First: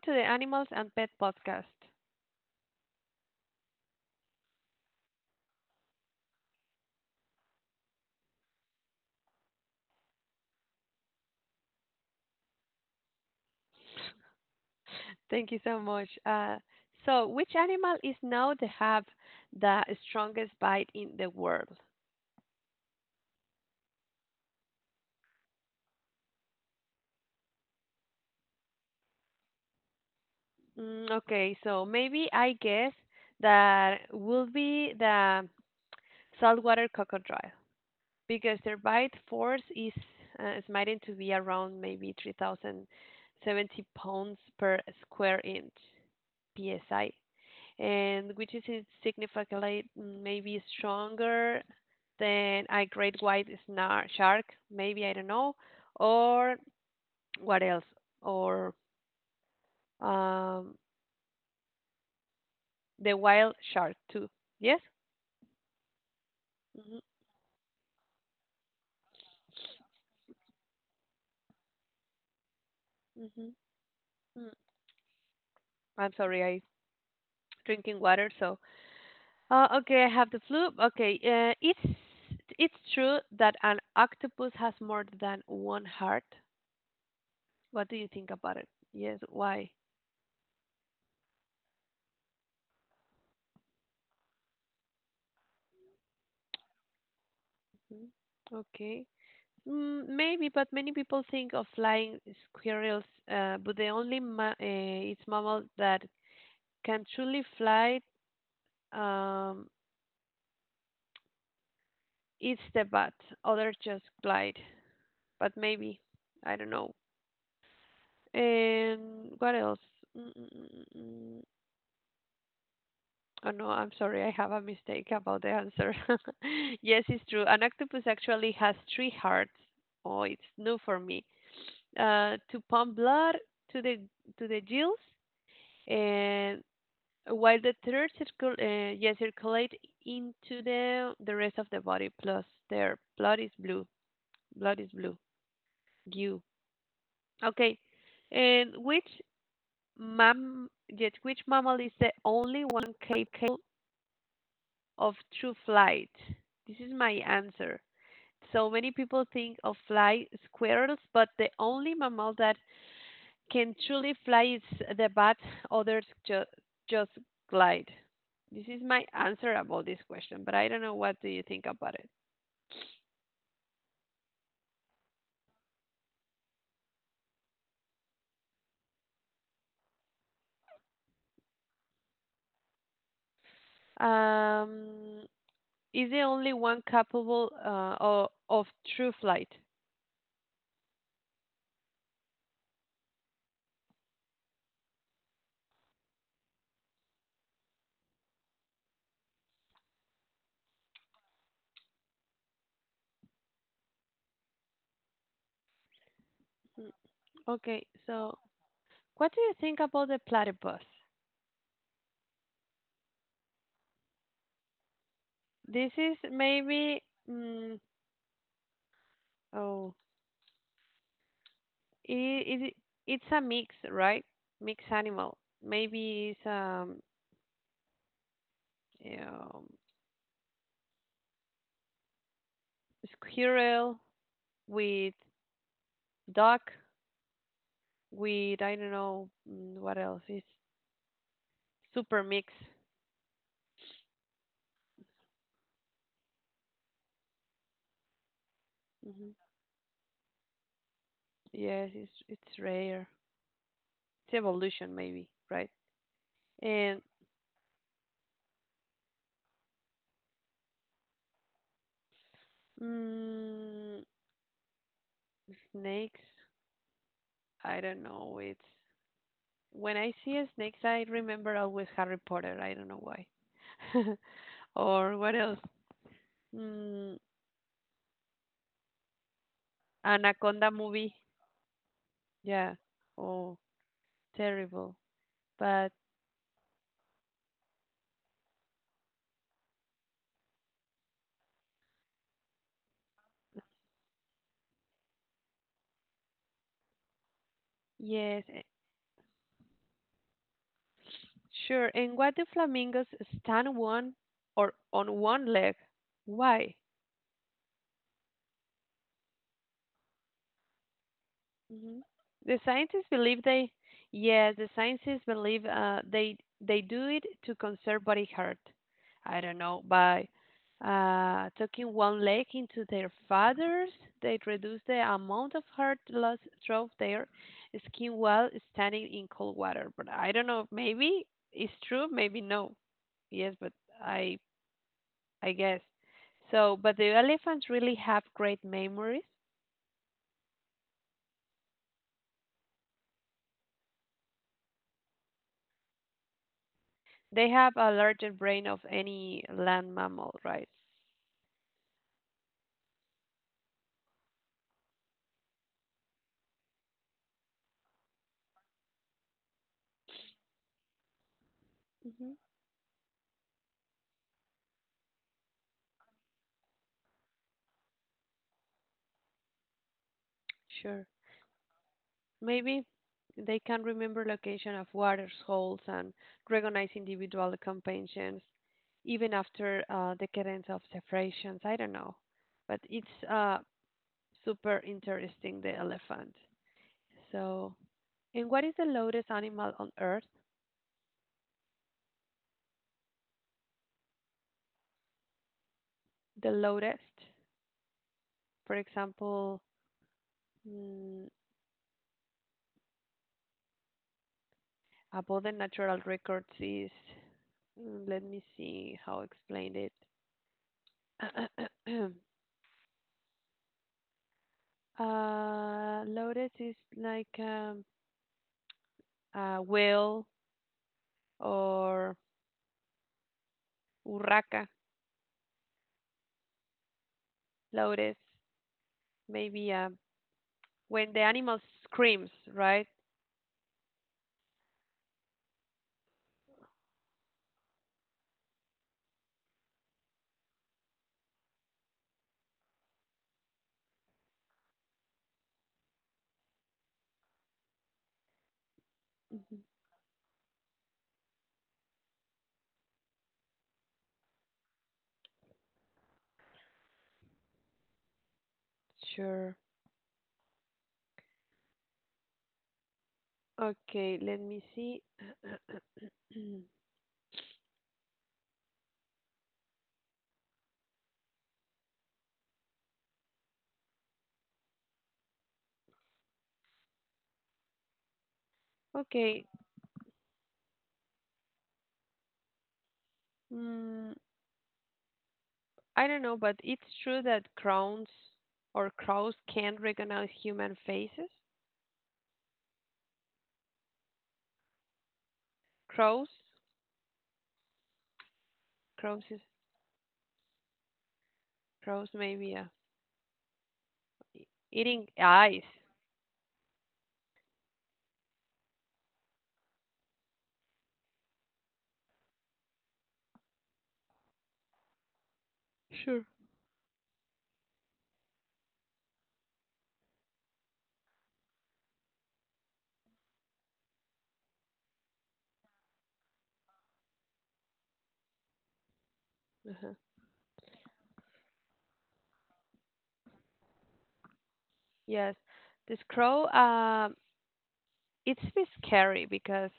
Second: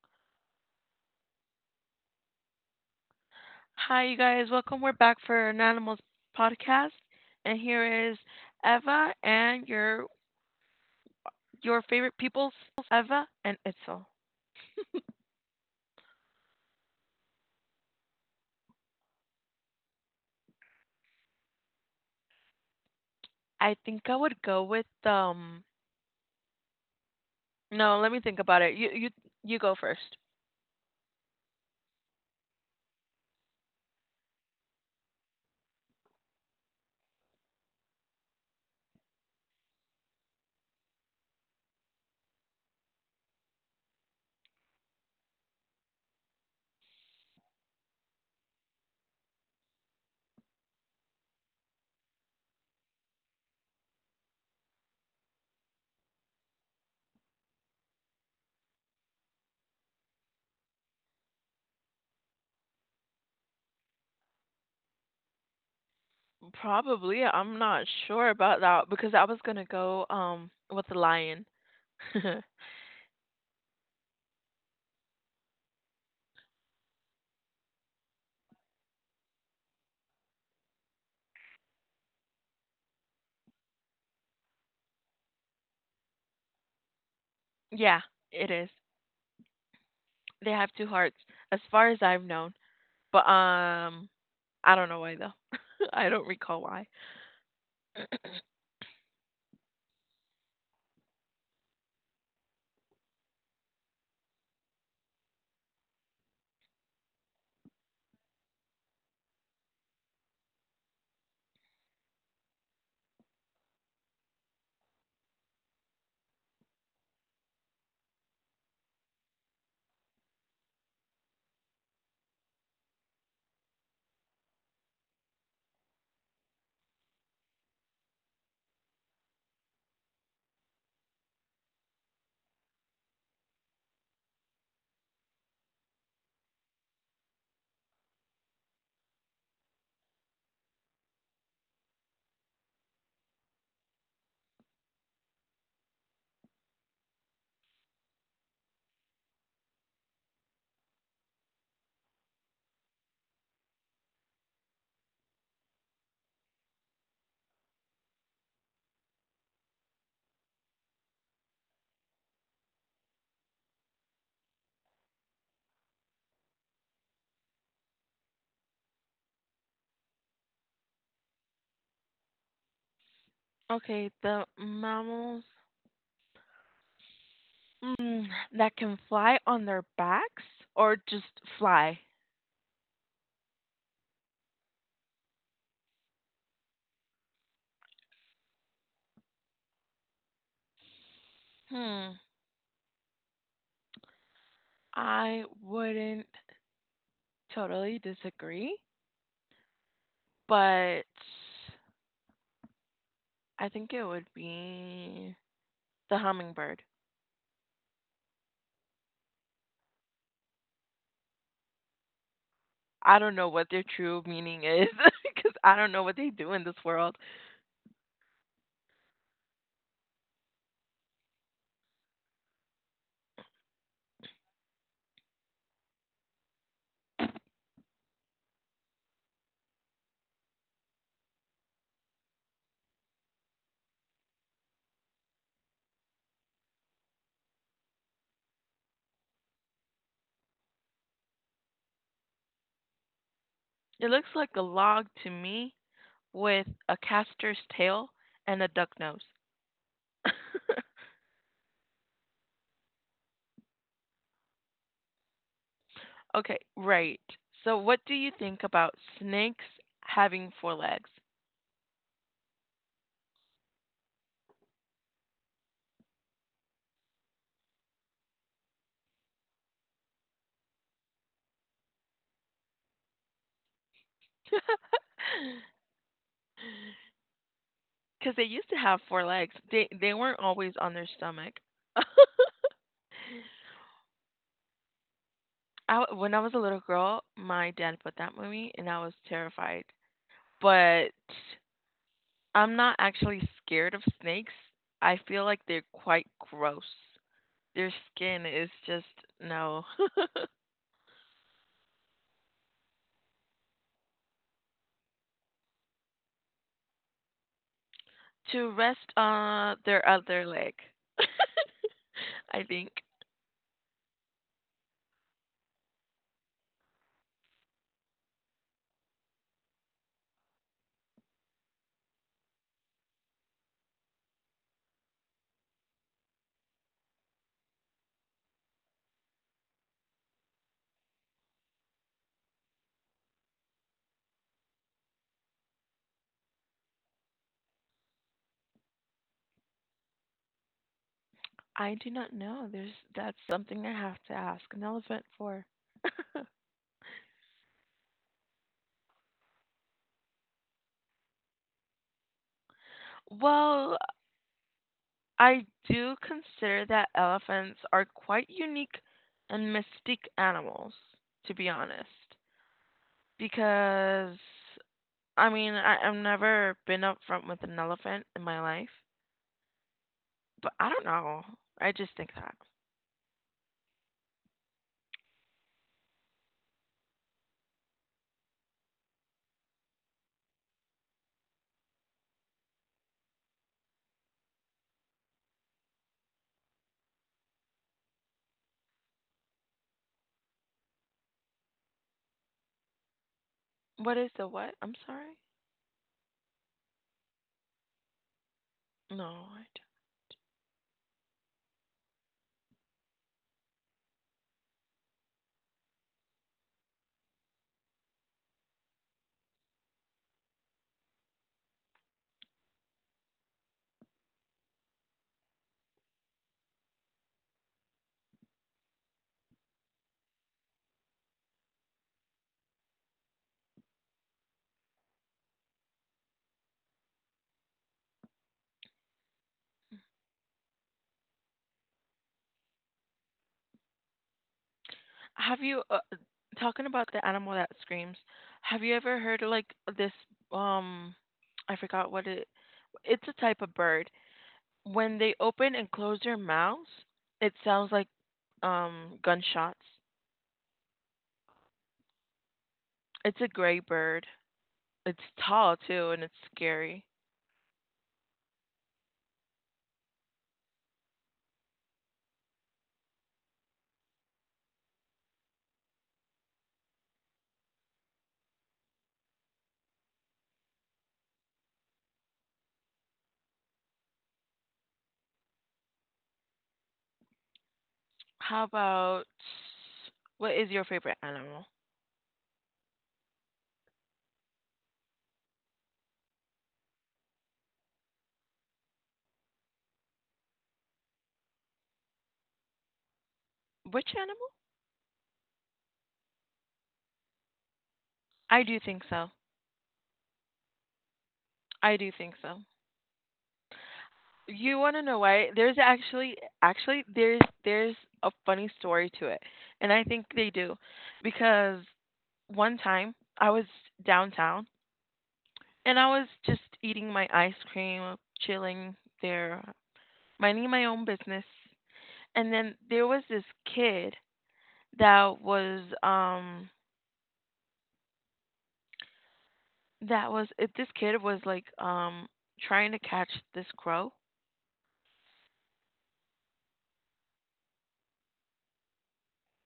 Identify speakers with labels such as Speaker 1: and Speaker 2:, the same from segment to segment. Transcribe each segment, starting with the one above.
Speaker 1: to the Animals and Pet Podcast.
Speaker 2: Hi, you guys. Welcome. We're back for an animals podcast, and here is Eva and your favorite peoples, Eva and Itzel.
Speaker 1: Thank you so much. So, which animal is known to have the strongest bite in the world?
Speaker 2: I think I would go with. No, let me think about it. You go first.
Speaker 1: Okay, so maybe I guess that will be the saltwater crocodile because their bite force is estimated to be around maybe 3,070 pounds per square inch PSI, and which is significantly maybe stronger than a great white shark, maybe I don't know, or what else, or um, the wild shark too. Yes. hmm
Speaker 2: Probably. I'm not sure about that because I was gonna go with the lion.
Speaker 1: hmm mm I'm sorry, I drinking water. So okay, I have the flu. Okay, it's true that an octopus has more than one heart. What do you
Speaker 2: Yeah,
Speaker 1: think about
Speaker 2: it
Speaker 1: it?
Speaker 2: is.
Speaker 1: Yes. Why?
Speaker 2: They have two hearts, as far as I've known. But I don't know why though. I don't recall why.
Speaker 1: Mhm. Okay. Maybe, but many people think of flying squirrels, but the only its mammal that can truly fly, um, is the bat. Others just glide, but maybe I don't know. And what else? Mm. Oh no, I'm sorry, I have a mistake about the answer. Yes, it's true. An octopus actually has three hearts. Oh, it's new for me. To pump blood to the to the gills, and while the third circulate into the rest of the body. Plus, their blood is blue. Blood is blue. Goo. Okay, and which mammal is the only one capable of true flight? This is my answer. So many people think of fly squirrels, but the only mammal that can truly fly is the bat, others just glide. This is my answer about this question, but I don't know what do you think about it.
Speaker 2: Okay, the mammals mm, that can fly on their backs or just fly?
Speaker 1: Um, is the only one capable, of true flight?
Speaker 2: Hmm. I wouldn't totally disagree, but I think it would be the hummingbird.
Speaker 1: Okay, so what do you think about the platypus?
Speaker 2: I don't know what their true meaning is because I
Speaker 1: This
Speaker 2: don't know
Speaker 1: is
Speaker 2: what they do in this
Speaker 1: maybe,
Speaker 2: world.
Speaker 1: mm, oh, i it, it's a mix, right? Mixed animal. Maybe it's, you know, squirrel with duck with I don't know, what else. It's super mix.
Speaker 2: It looks like a log to me with a caster's tail and a duck
Speaker 1: Hmm.
Speaker 2: nose.
Speaker 1: Yes, it's rare. It's evolution maybe, right?
Speaker 2: Okay,
Speaker 1: And,
Speaker 2: right. So what do you think about snakes having four legs?
Speaker 1: mm, snakes, I don't know. It's when I see a snakes, I remember always Harry Potter. I don't know why. Or what else? Mm,
Speaker 2: Because they used to have four legs. They weren't
Speaker 1: Anaconda
Speaker 2: always on
Speaker 1: movie.
Speaker 2: their stomach.
Speaker 1: Yeah. Oh, terrible. But
Speaker 2: When I was a little girl, my dad put that on me, and I was terrified. But I'm not actually scared of snakes. I feel like they're quite gross. Their
Speaker 1: yes.
Speaker 2: skin is just no.
Speaker 1: Sure. And why do flamingos stand one or on one leg? Why?
Speaker 2: To rest on their other leg,
Speaker 1: hmm The
Speaker 2: I think.
Speaker 1: scientists believe the scientists believe they do it to conserve body heat. I don't know by tucking one leg into their feathers, they reduce the amount of heat loss through their skin while standing in cold water. But I don't know. Maybe it's true. Maybe no. Yes, but I I guess. So, but the elephants really have great memories.
Speaker 2: I do not know. There's that's something I have to ask an elephant for.
Speaker 1: They have a larger brain of any land mammal, right?
Speaker 2: Well, I do consider that elephants are quite unique and mystique animals, to be honest. Because I mean, I've never been up front with an elephant in my life. But I
Speaker 1: Sure.
Speaker 2: don't know. I just think that.
Speaker 1: Maybe they can remember location of waters, holes, and recognize individual companions even after decadence of separations. I don't know, but it's super interesting. The elephant. So, and what is the loudest animal on Earth?
Speaker 2: What is the what? I'm sorry?
Speaker 1: The loudest, for
Speaker 2: No,
Speaker 1: example.
Speaker 2: I
Speaker 1: mm, above the natural records is, let me see how explain it. Lourdes is like, a whale, or urraca lourdes maybe, when the animal screams, right?
Speaker 2: Have you talking about the animal that screams? Have you ever heard of like this um I forgot what it's a type of bird. When they open and close their mouths, it sounds like gunshots. It's a gray bird. It's tall too and it's scary.
Speaker 1: Sure. Okay, let me see.
Speaker 2: How about
Speaker 1: Okay.
Speaker 2: what is your favorite animal?
Speaker 1: Mm, i don't know, but it's true that crowns or crows can't recognize human faces.
Speaker 2: Which animal?
Speaker 1: crows
Speaker 2: I do think
Speaker 1: Crows is
Speaker 2: so.
Speaker 1: crows
Speaker 2: I do
Speaker 1: maybe,
Speaker 2: think
Speaker 1: yeah.
Speaker 2: so.
Speaker 1: E-
Speaker 2: You
Speaker 1: Eating
Speaker 2: want to know
Speaker 1: eyes.
Speaker 2: why? There's actually there's a funny story to it. And I think they do because one time I was downtown and I
Speaker 1: Sure.
Speaker 2: was just eating my ice cream, chilling there, minding my own business. And then there was this kid that was um
Speaker 1: uh
Speaker 2: that was it, this kid was like trying to catch this crow.
Speaker 1: Yes. This crow, it's a bit scary because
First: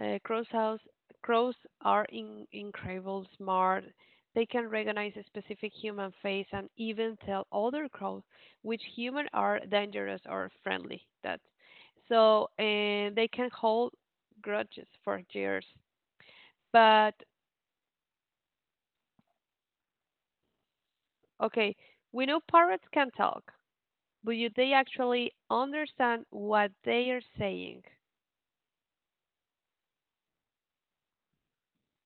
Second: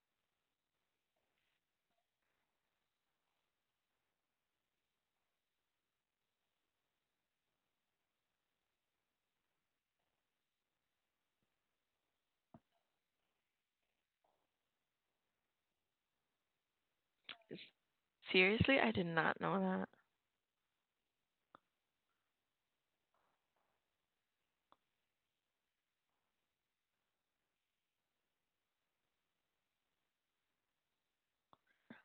Speaker 1: crows house crows are incredible smart. They can recognize a specific human face and even tell other crows which human are dangerous or friendly. That so, and they can hold grudges for years. But
Speaker 2: Seriously, I did not know that.
Speaker 1: okay, we know parrots can talk. But they actually understand what they are saying.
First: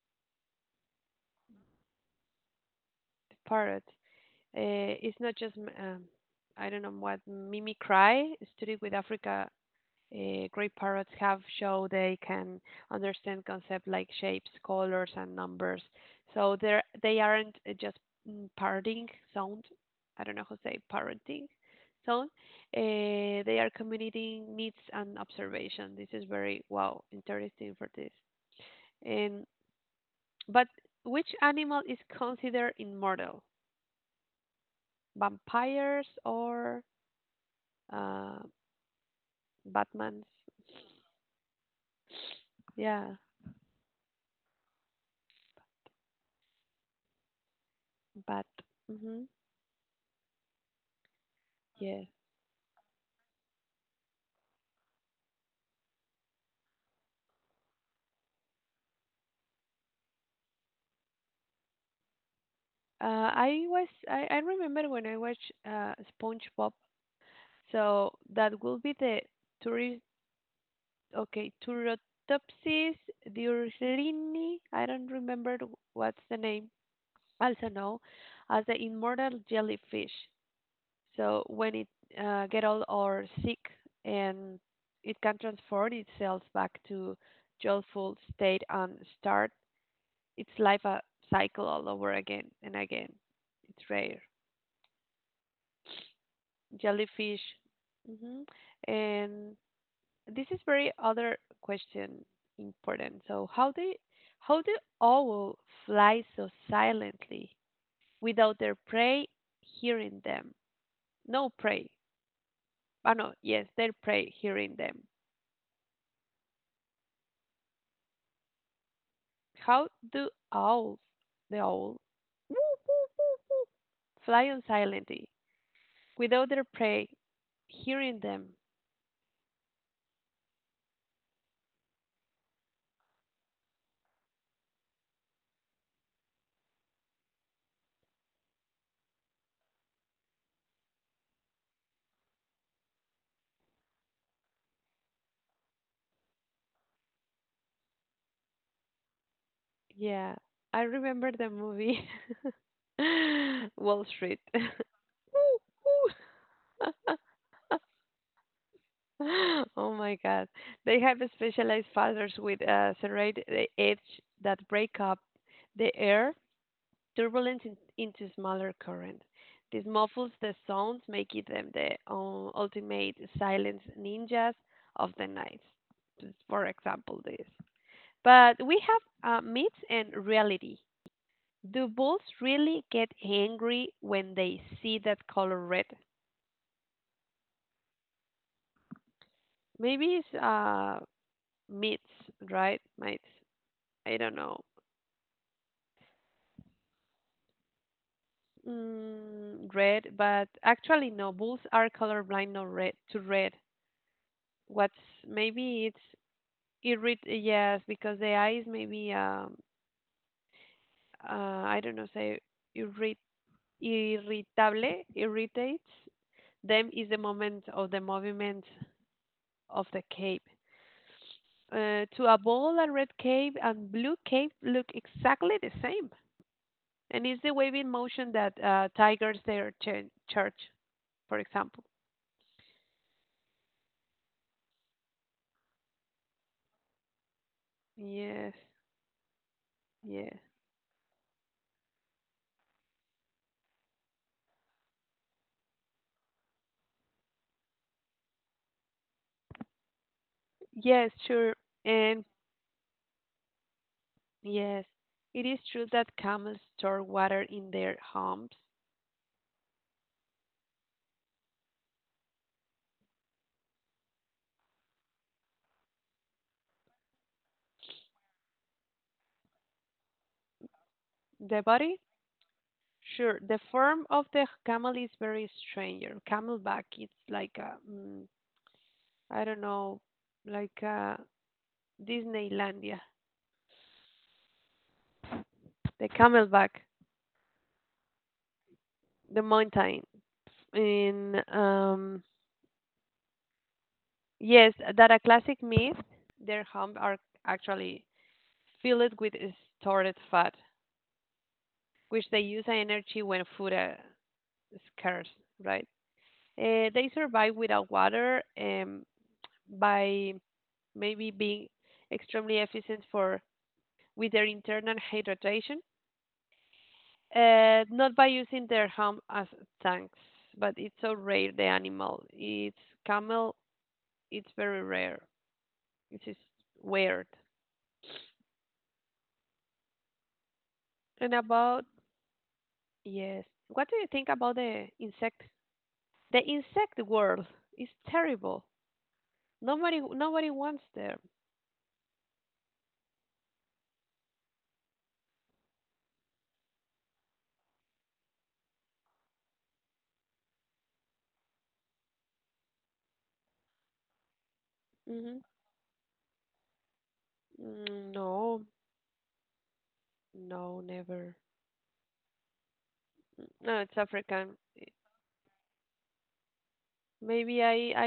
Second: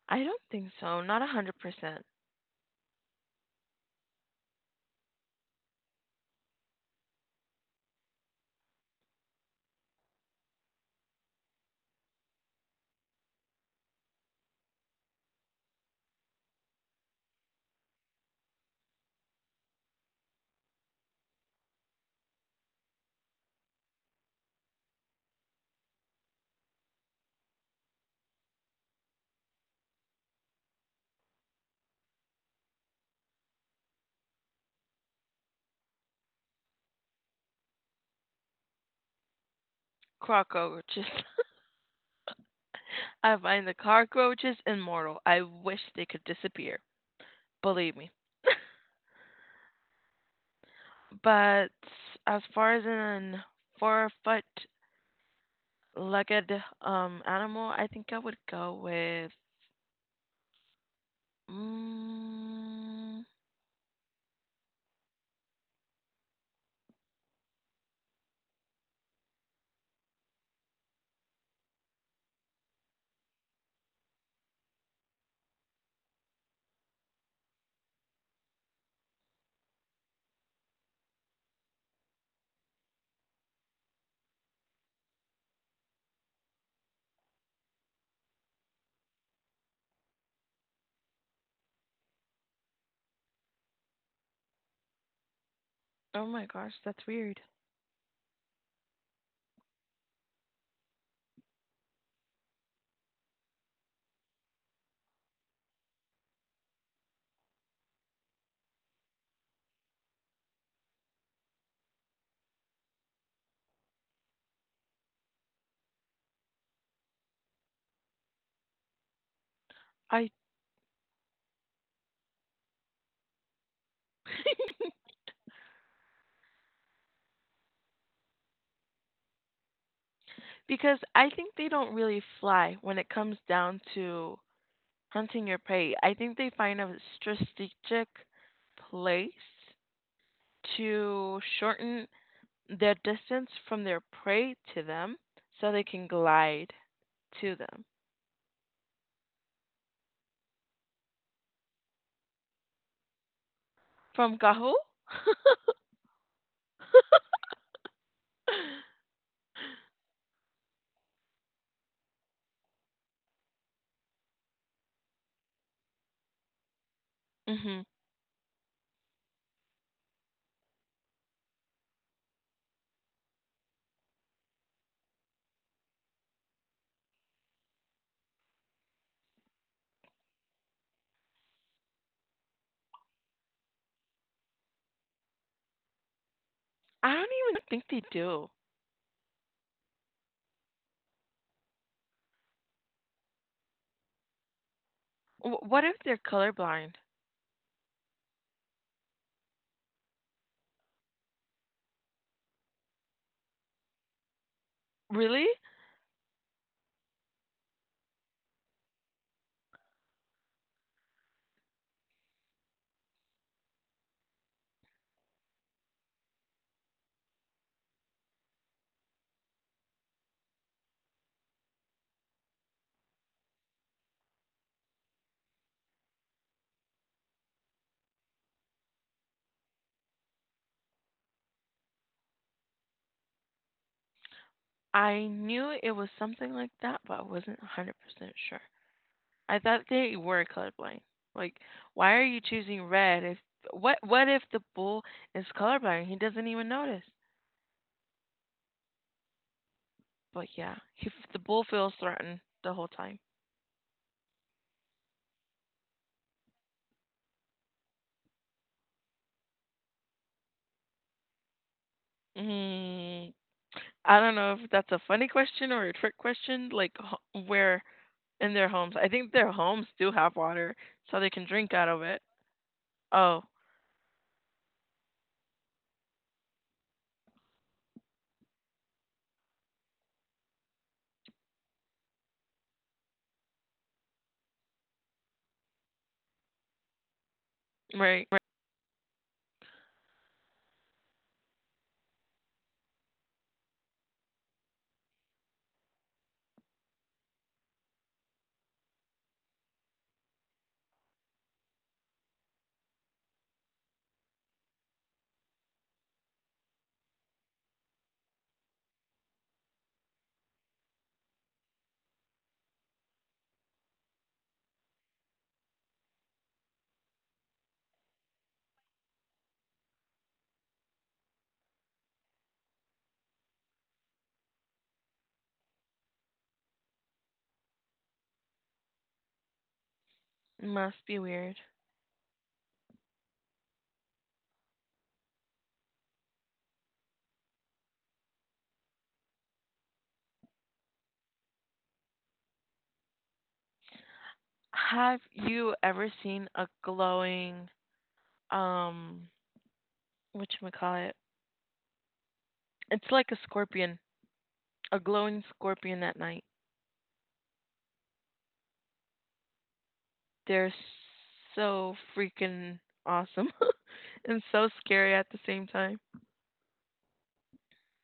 Speaker 2: I don't think so. Not 100%.
Speaker 1: The parrot. It's not just, um, I don't know what, mimicry. Study with Africa. Great parrots have show they can understand concepts like shapes, colors, and numbers. So they aren't just, parroting sound. I don't know how to say parroting sound. Uh, they are communicating needs and observation. This is very wow interesting for this. And But which animal is considered immortal? Vampires, or uh, Batman's?
Speaker 2: Cockroaches.
Speaker 1: Yeah,
Speaker 2: I find the cockroaches immortal. I wish they could disappear. Believe me.
Speaker 1: bat. Hmm.
Speaker 2: But
Speaker 1: Yes.
Speaker 2: as far as an 4-foot legged animal, I think I would go with. Mm,
Speaker 1: I remember when I watched SpongeBob. So that will be the tourist. Okay, Turritopsis diurlini. I don't remember what's the name. Also known as the immortal jellyfish. So when it get old or sick, and it can transform itself back to joyful state and start its life a cycle all over again and again. It's rare.
Speaker 2: oh my gosh, that's
Speaker 1: Jellyfish.
Speaker 2: weird.
Speaker 1: Hmm. And this is very other question important. So how do how do owl fly so silently without their prey hearing them? No prey. Ah, no, yes, their prey hearing them. How do
Speaker 2: I
Speaker 1: owls, the owl fly on silently without their prey hearing them?
Speaker 2: because I think they don't really fly when it comes down to hunting your prey. I think they find a strategic place to shorten their distance from their prey to them so they can glide to them.
Speaker 1: Yeah, I remember the movie Wall
Speaker 2: From
Speaker 1: Street.
Speaker 2: Gahu?
Speaker 1: Oh my God. They have specialized feathers with a serrated edge that break up the air turbulence,
Speaker 2: hmm
Speaker 1: into smaller current. This muffles the sounds, making them the ultimate silence ninjas of the night. Just for example, this. But we have myths and reality. Do bulls really get angry when they see that color red?
Speaker 2: I don't even think they do.
Speaker 1: Maybe it's myths, right? Myths. I don't know.
Speaker 2: What if they're colorblind?
Speaker 1: Red, but actually no. Bulls are colorblind, no, red to red. What's
Speaker 2: Really?
Speaker 1: maybe it's, because the eye is maybe, uh I don't know, say irrit irritable, irritates them is the moment of the movement of the cape. To a ball, a red cape and blue cape look exactly the same, and it's the waving motion that, tigers their church, for example.
Speaker 2: I knew it was something like that, but I wasn't 100%
Speaker 1: Yes,
Speaker 2: sure. I thought they
Speaker 1: yes,
Speaker 2: were colorblind. Like, why are you choosing red if what if the bull is colorblind? He doesn't even notice. But yeah,
Speaker 1: yes,
Speaker 2: the
Speaker 1: sure,
Speaker 2: bull feels
Speaker 1: and
Speaker 2: threatened the whole time.
Speaker 1: yes, it is true that camels store water in their humps.
Speaker 2: Mm, I don't know if that's a funny question or a trick question, like where in their homes. I think their homes do have water, so they can
Speaker 1: The
Speaker 2: drink out
Speaker 1: body.
Speaker 2: of it.
Speaker 1: Sure.
Speaker 2: Oh,
Speaker 1: The form of the camel is very strange. Camelback, it's like a, I don't know, like a Disneylandia. The camelback,
Speaker 2: right. Right.
Speaker 1: the mountain. In, yes, that a classic myth. Their hump are actually filled with stored fat, which they use as energy when food is scarce. Right? They survive without water, by maybe being extremely efficient for with their internal hydration, not by using their home as tanks, but it's so rare the animal. It's camel, it's very rare. It is weird.
Speaker 2: Must be
Speaker 1: And
Speaker 2: weird.
Speaker 1: about, yes, what do you think about the insect? The insect world is terrible. Nobody wants there.
Speaker 2: Have you ever seen a glowing, um, whatchamacallit? It's like a scorpion, a
Speaker 1: hmm
Speaker 2: glowing scorpion at night.
Speaker 1: No,
Speaker 2: They're
Speaker 1: no, never.
Speaker 2: so freaking awesome
Speaker 1: No, it's
Speaker 2: and
Speaker 1: African.
Speaker 2: so scary at the same time.
Speaker 1: Maybe I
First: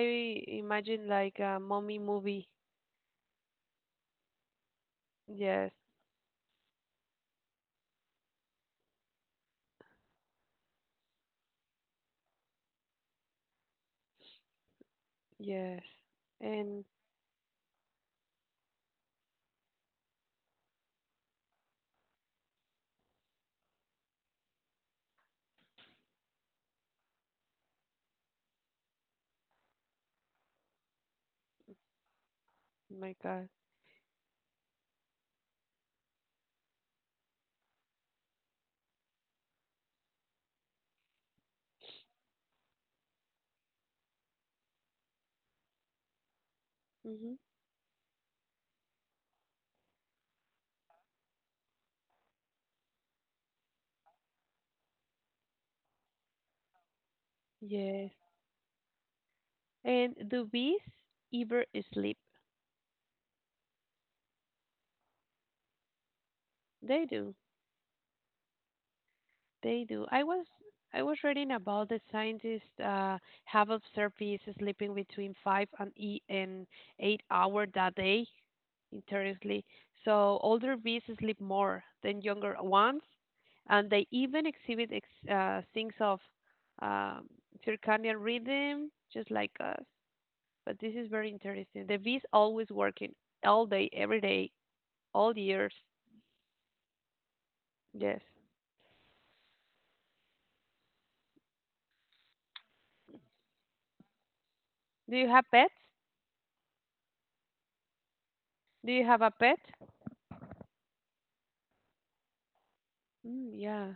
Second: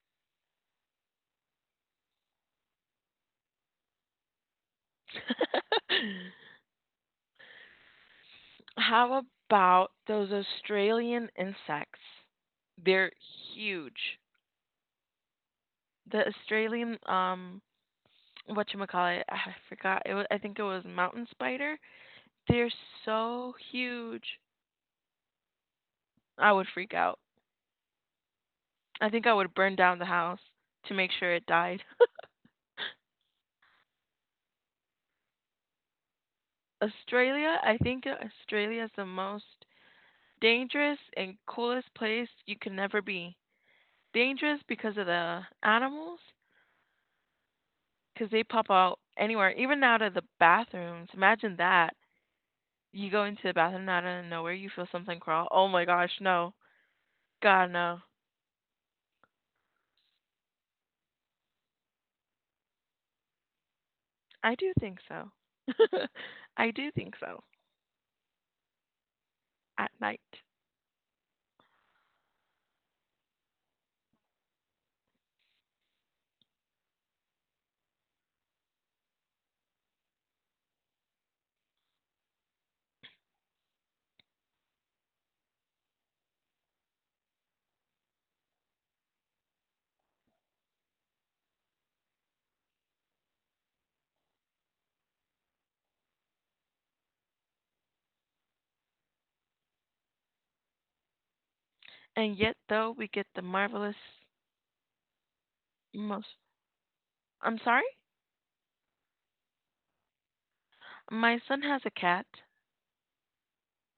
Speaker 1: imagine like a mommy movie. Yes.
Speaker 2: How about those Australian insects? They're huge.
Speaker 1: Yes.
Speaker 2: The
Speaker 1: And
Speaker 2: Australian whatchamacallit, I forgot. It was, I think it was mountain spider. They're so huge. I would freak out. I think I would burn down the house to make sure it died.
Speaker 1: oh my God.
Speaker 2: Australia, I think Australia is the most dangerous and coolest place you can ever be. Dangerous because of the animals,
Speaker 1: hmm
Speaker 2: 'cause they pop out anywhere, even out of the bathrooms. Imagine that. You go into the bathroom and out of nowhere, you feel something crawl. Oh my gosh, no. God, no.
Speaker 1: Yes. And do bees ever sleep?
Speaker 2: I do think so. I do
Speaker 1: They
Speaker 2: think
Speaker 1: do.
Speaker 2: so
Speaker 1: They
Speaker 2: at
Speaker 1: do.
Speaker 2: night.
Speaker 1: I was reading about the scientists have observed bees sleeping between five and eight hours a day. Interestingly, so older bees sleep more than younger ones, and they even exhibit things of, um, circadian rhythm, just like us. But this is very interesting. The bees always working all day, every day, all years. Yes.
Speaker 2: And yet, though, we get the marvelous
Speaker 1: Do you have pets?
Speaker 2: most. I'm sorry?
Speaker 1: Do you have a pet?
Speaker 2: My son has a cat.
Speaker 1: Mm, yeah.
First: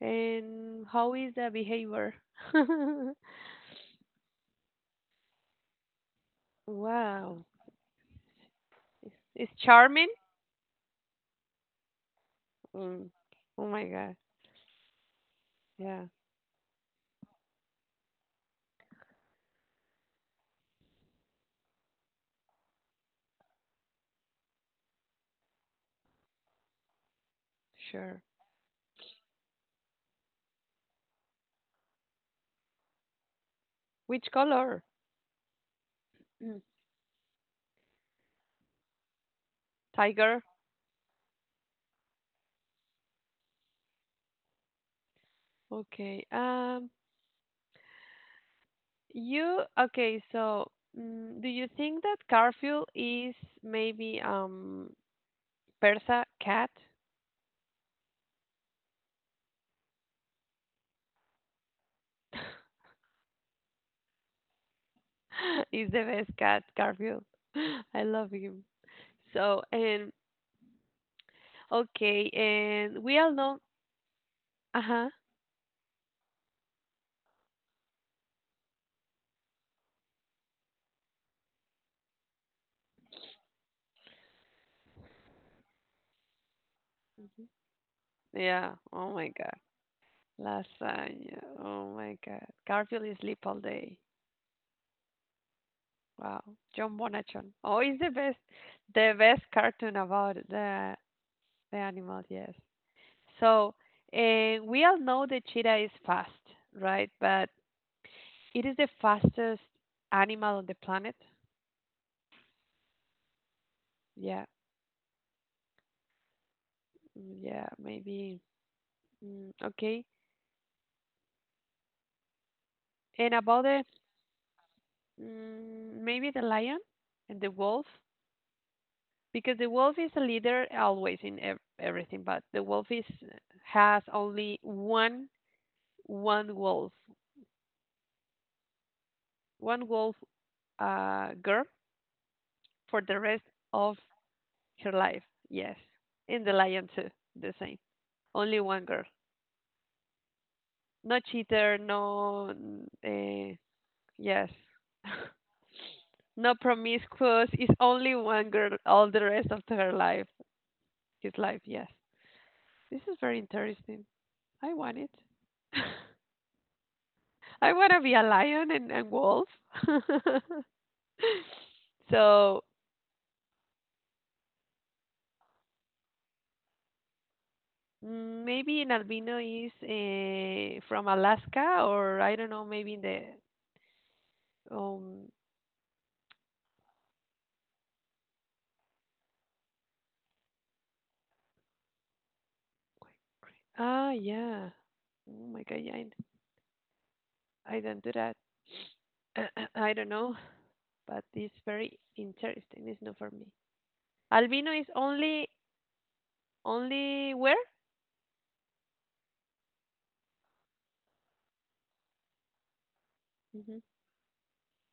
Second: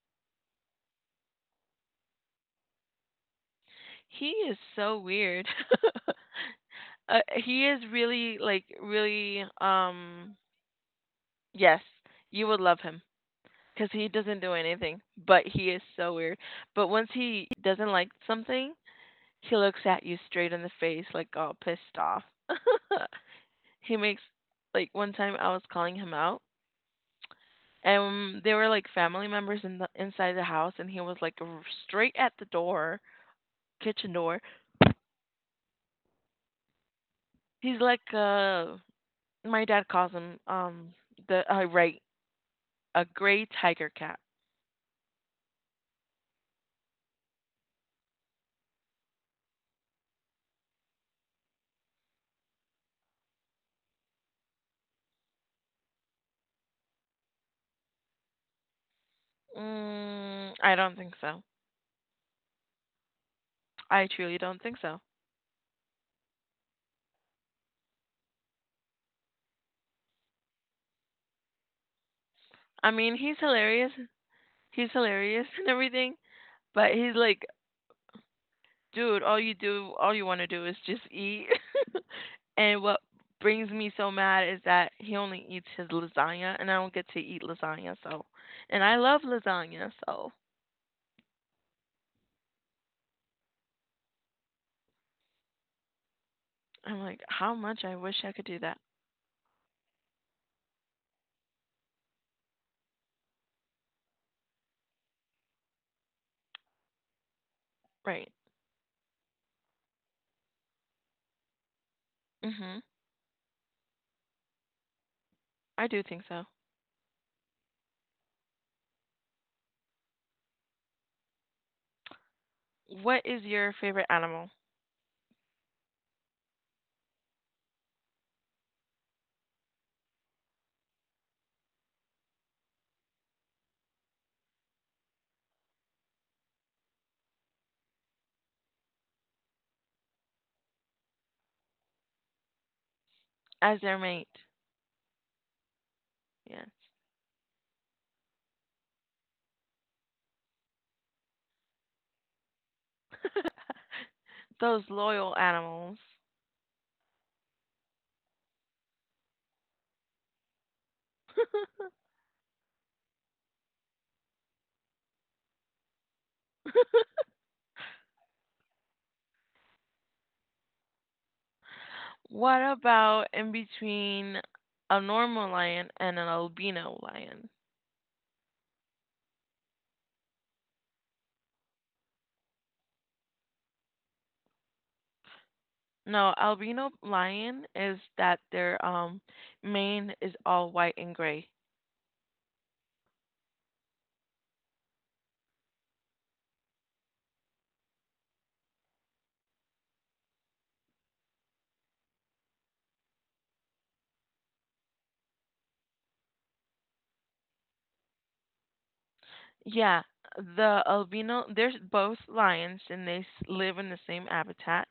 Speaker 1: And how is the behavior?
Speaker 2: He is so weird. uh,
Speaker 1: Wow.
Speaker 2: he is really, like, really,
Speaker 1: It's charming?
Speaker 2: yes, you would love him.
Speaker 1: Mm. Oh my
Speaker 2: Because he
Speaker 1: God.
Speaker 2: doesn't do anything, but he is
Speaker 1: Yeah,
Speaker 2: so weird. But once he doesn't like something, he looks at you straight in the face, like all pissed off. he makes like one time I was calling him out,
Speaker 1: sure.
Speaker 2: and they were like family members in the inside the house, and he was like straight at the door, kitchen
Speaker 1: Which
Speaker 2: door.
Speaker 1: color? Mm.
Speaker 2: He's like my dad calls him
Speaker 1: Tiger.
Speaker 2: the right, a gray tiger cat.
Speaker 1: Okay. You okay, so, do you think that Garfield is maybe, Persa cat?
Speaker 2: I don't think so. I truly don't think so.
Speaker 1: He's the best cat, Garfield. I love him. So, and okay,
Speaker 2: I
Speaker 1: and
Speaker 2: mean,
Speaker 1: we all
Speaker 2: he's
Speaker 1: know,
Speaker 2: hilarious.
Speaker 1: uh
Speaker 2: He's
Speaker 1: huh,
Speaker 2: hilarious and everything, but he's like, dude, all you want to do is just eat. And what brings me so mad is that he only eats his lasagna, and I don't get to eat lasagna. So,
Speaker 1: yeah,
Speaker 2: and I
Speaker 1: oh
Speaker 2: love
Speaker 1: my God,
Speaker 2: lasagna, so
Speaker 1: lasagna, oh my God, Garfield is sleep all day. Wow, John
Speaker 2: I'm like,
Speaker 1: Bonachon.
Speaker 2: how
Speaker 1: Oh,
Speaker 2: much I
Speaker 1: he's
Speaker 2: wish I could do that.
Speaker 1: the best cartoon about the animal. Yes. So, and we all know the cheetah is fast, right? But
Speaker 2: Right.
Speaker 1: it is the fastest animal on the planet.
Speaker 2: Mhm.
Speaker 1: Yeah,
Speaker 2: I do think so.
Speaker 1: yeah, maybe. Okay.
Speaker 2: What
Speaker 1: And
Speaker 2: is
Speaker 1: about
Speaker 2: your
Speaker 1: the,
Speaker 2: favorite animal
Speaker 1: maybe the lion and the wolf, because the wolf is a leader always in ev everything, but the wolf is has only one wolf, one wolf, girl for the rest
Speaker 2: as
Speaker 1: of
Speaker 2: their mate?
Speaker 1: her life. Yes. And the
Speaker 2: Yeah.
Speaker 1: lion too, the same. Only one girl. No cheater, no, uh, yes.
Speaker 2: Those loyal animals.
Speaker 1: No promiscuous, is only one girl all the rest of her life. His life. Yes, this is very interesting. I want it. I want to be a lion and, wolf. So,
Speaker 2: What about in between a normal lion and an albino lion?
Speaker 1: maybe an albino is from Alaska, or I don't know, maybe in the um.
Speaker 2: No, albino lion is that their mane is all white and gray.
Speaker 1: Ah, yeah. Oh my God, yeah, I don't do that. I don't know, but it's very interesting. It's not for me. Albino is only where?
Speaker 2: Yeah, the albino, there's both lions and they
Speaker 1: Mm-hmm.
Speaker 2: live in the same habitat.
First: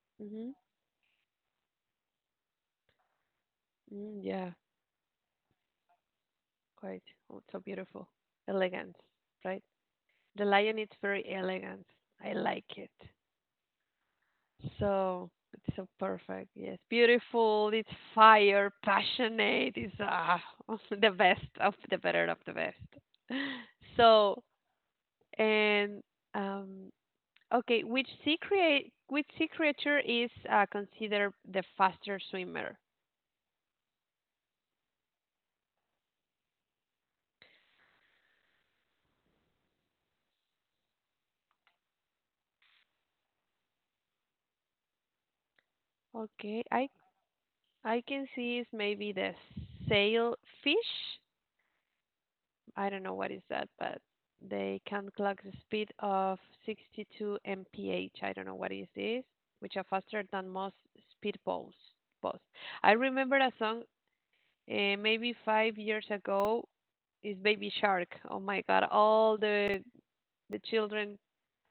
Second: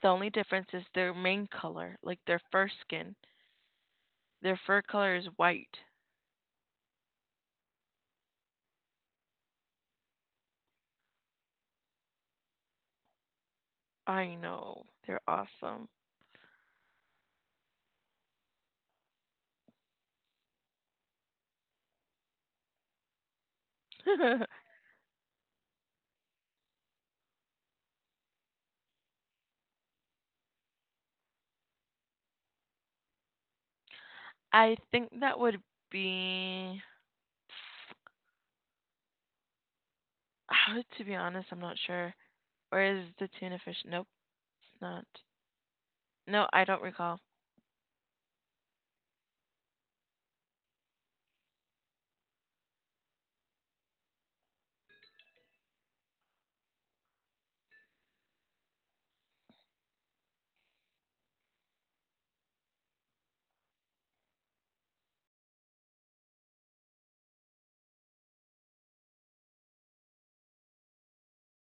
Speaker 2: The only
Speaker 1: Mm-hmm.
Speaker 2: difference is their mane color, like their fur skin.
Speaker 1: Mm, yeah.
Speaker 2: Their fur color is white.
Speaker 1: Quite. Oh, so beautiful. Elegant, right? The lion is very elegant. I like it.
Speaker 2: I know, they're
Speaker 1: So it's
Speaker 2: awesome.
Speaker 1: so perfect. Yes. Beautiful. It's fire, passionate. It's, the best of the better of the best. So, and, um, okay, which sea create which sea creature is considered the faster swimmer?
Speaker 2: I think that would be. How to be honest, I'm not sure. Where is the tuna fish? Nope, it's not. No, I
Speaker 1: Okay,
Speaker 2: don't
Speaker 1: I
Speaker 2: recall.
Speaker 1: I can see is maybe the sailfish. I don't know what is that, but they can clock the speed of 62 mph. I don't know what is this, which are faster than most speed boats. I remember a song maybe 5 years ago is Baby Shark. Oh my God! All the children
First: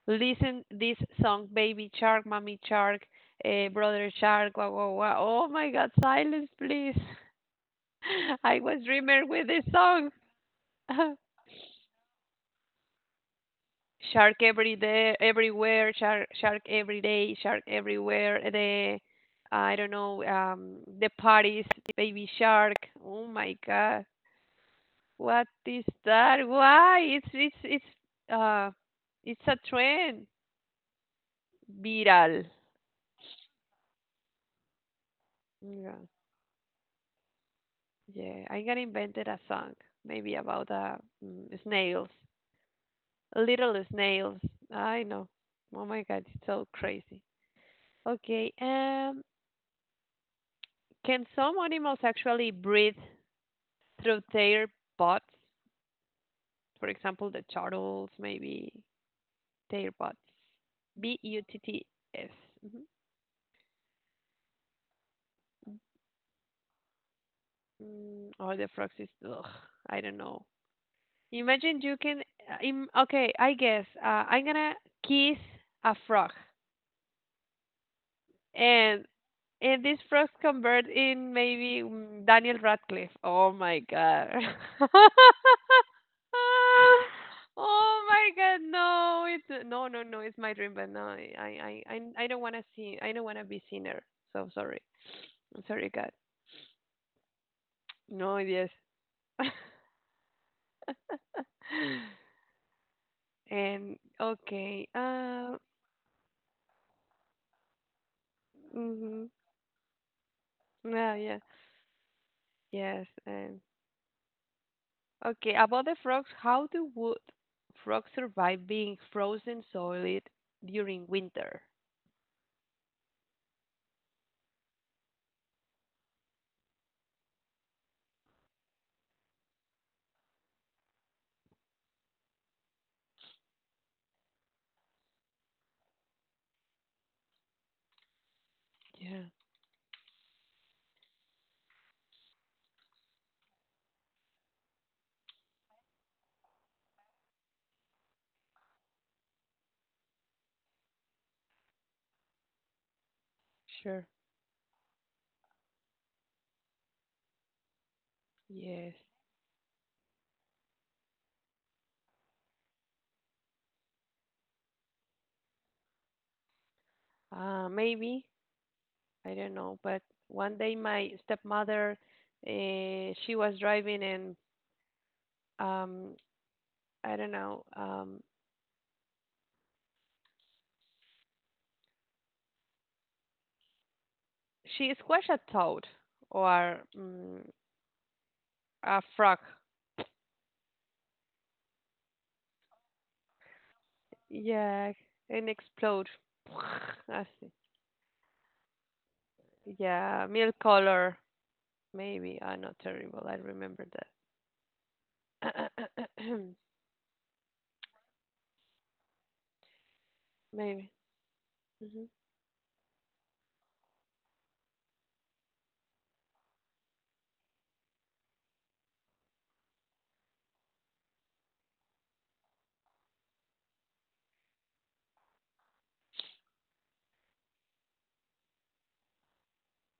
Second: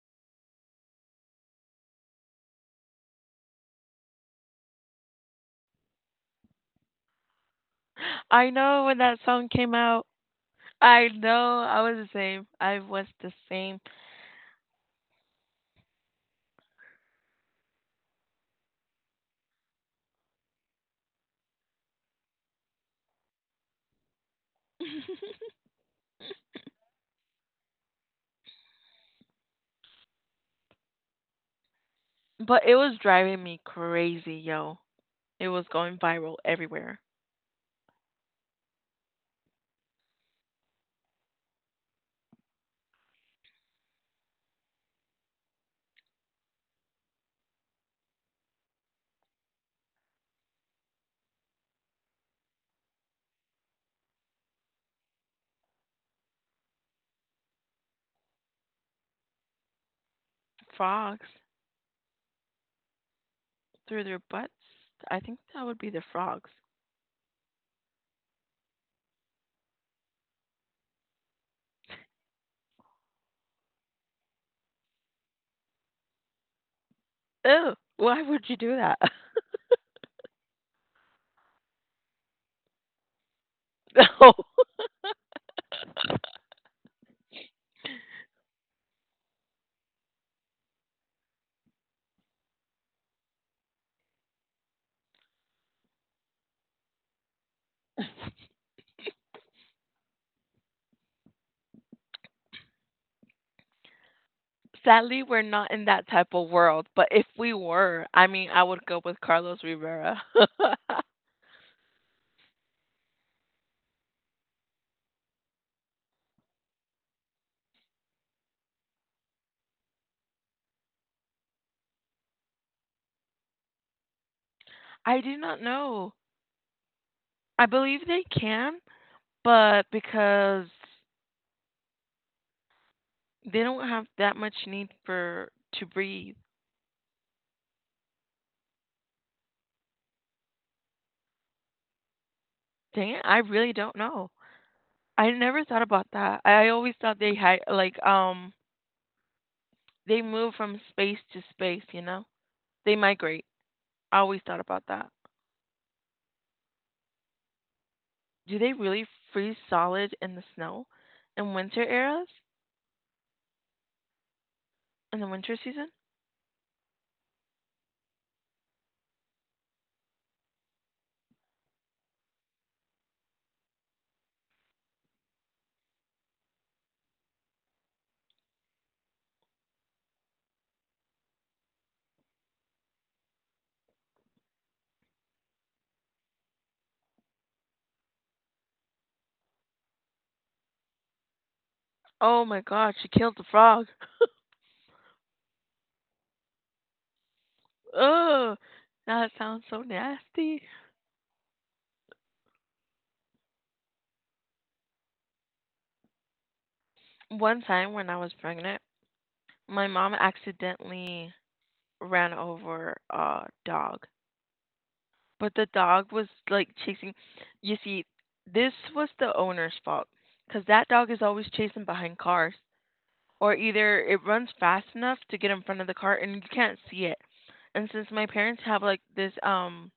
Speaker 1: listen this song, Baby Shark, Mommy Shark, Brother Shark. Wow, wow, wow! Oh my God! Silence, please.
Speaker 2: I
Speaker 1: I was
Speaker 2: know when that
Speaker 1: dreaming with
Speaker 2: song
Speaker 1: this
Speaker 2: came out.
Speaker 1: song.
Speaker 2: I know I was the same. I was the same.
Speaker 1: Shark every day, everywhere. Shark, shark every day. Shark everywhere. I don't know, the parties, Baby Shark. Oh my God, what is that? Why? It's it's a trend. Viral.
Speaker 2: But it was driving me crazy, yo. It was
Speaker 1: Yeah,
Speaker 2: going viral everywhere.
Speaker 1: yeah. I'm gonna invent a song, maybe about snails, little snails. I know. Oh my God, it's so crazy. Okay. Can some animals actually breathe through their bots, for example, the turtles, maybe their bots? B E
Speaker 2: Frogs
Speaker 1: U T T S. Mhm.
Speaker 2: through their butts. I think that would be the frogs.
Speaker 1: Or the frogs is, ugh, I don't know. Imagine you can, uh, okay, I guess I'm gonna kiss a frog.
Speaker 2: Ew, why would you do that?
Speaker 1: And And this frogs convert in maybe Daniel Radcliffe. Oh my god.
Speaker 2: No.
Speaker 1: Oh my god, no. It's no, no, no. It's my dream, but no. I don't want to see. I don't want to be sinner. So sorry. I'm sorry, God. No, yes. And okay.
Speaker 2: Sadly, we're not in that type of world. But if we were, I mean, I would go with
Speaker 1: Mhm.
Speaker 2: Carlos Rivera.
Speaker 1: Yeah, yeah. Yes, and okay, about the frogs, how do wood frogs survive being frozen solid during winter?
Speaker 2: I do not know. I believe they can, but because they don't have that much need for to breathe.
Speaker 1: Yeah,
Speaker 2: Dang it, I really don't know. I never thought about that. I always thought they had like they move from space to space, you know? They migrate.
Speaker 1: sure.
Speaker 2: I always thought about that. Do they
Speaker 1: Yes.
Speaker 2: really freeze solid in the snow in winter eras? In the winter season?
Speaker 1: Maybe, I don't know, but one day my stepmother, she was driving and um, I don't know, she squashed a toad or a frog.
Speaker 2: Oh my god, she killed the frog.
Speaker 1: Yeah, and explode. I see.
Speaker 2: Ugh. That sounds so
Speaker 1: Yeah, milk
Speaker 2: nasty.
Speaker 1: color. Maybe. Ah, not terrible. I remember
Speaker 2: One time when I was pregnant, my mom
Speaker 1: Maybe.
Speaker 2: accidentally
Speaker 1: Hmm
Speaker 2: ran over a dog, but the dog was like chasing. You see, this was the owner's fault because that dog is always chasing behind cars, or either it runs fast enough to get in front of the car and you can't see it. And since my parents have like this,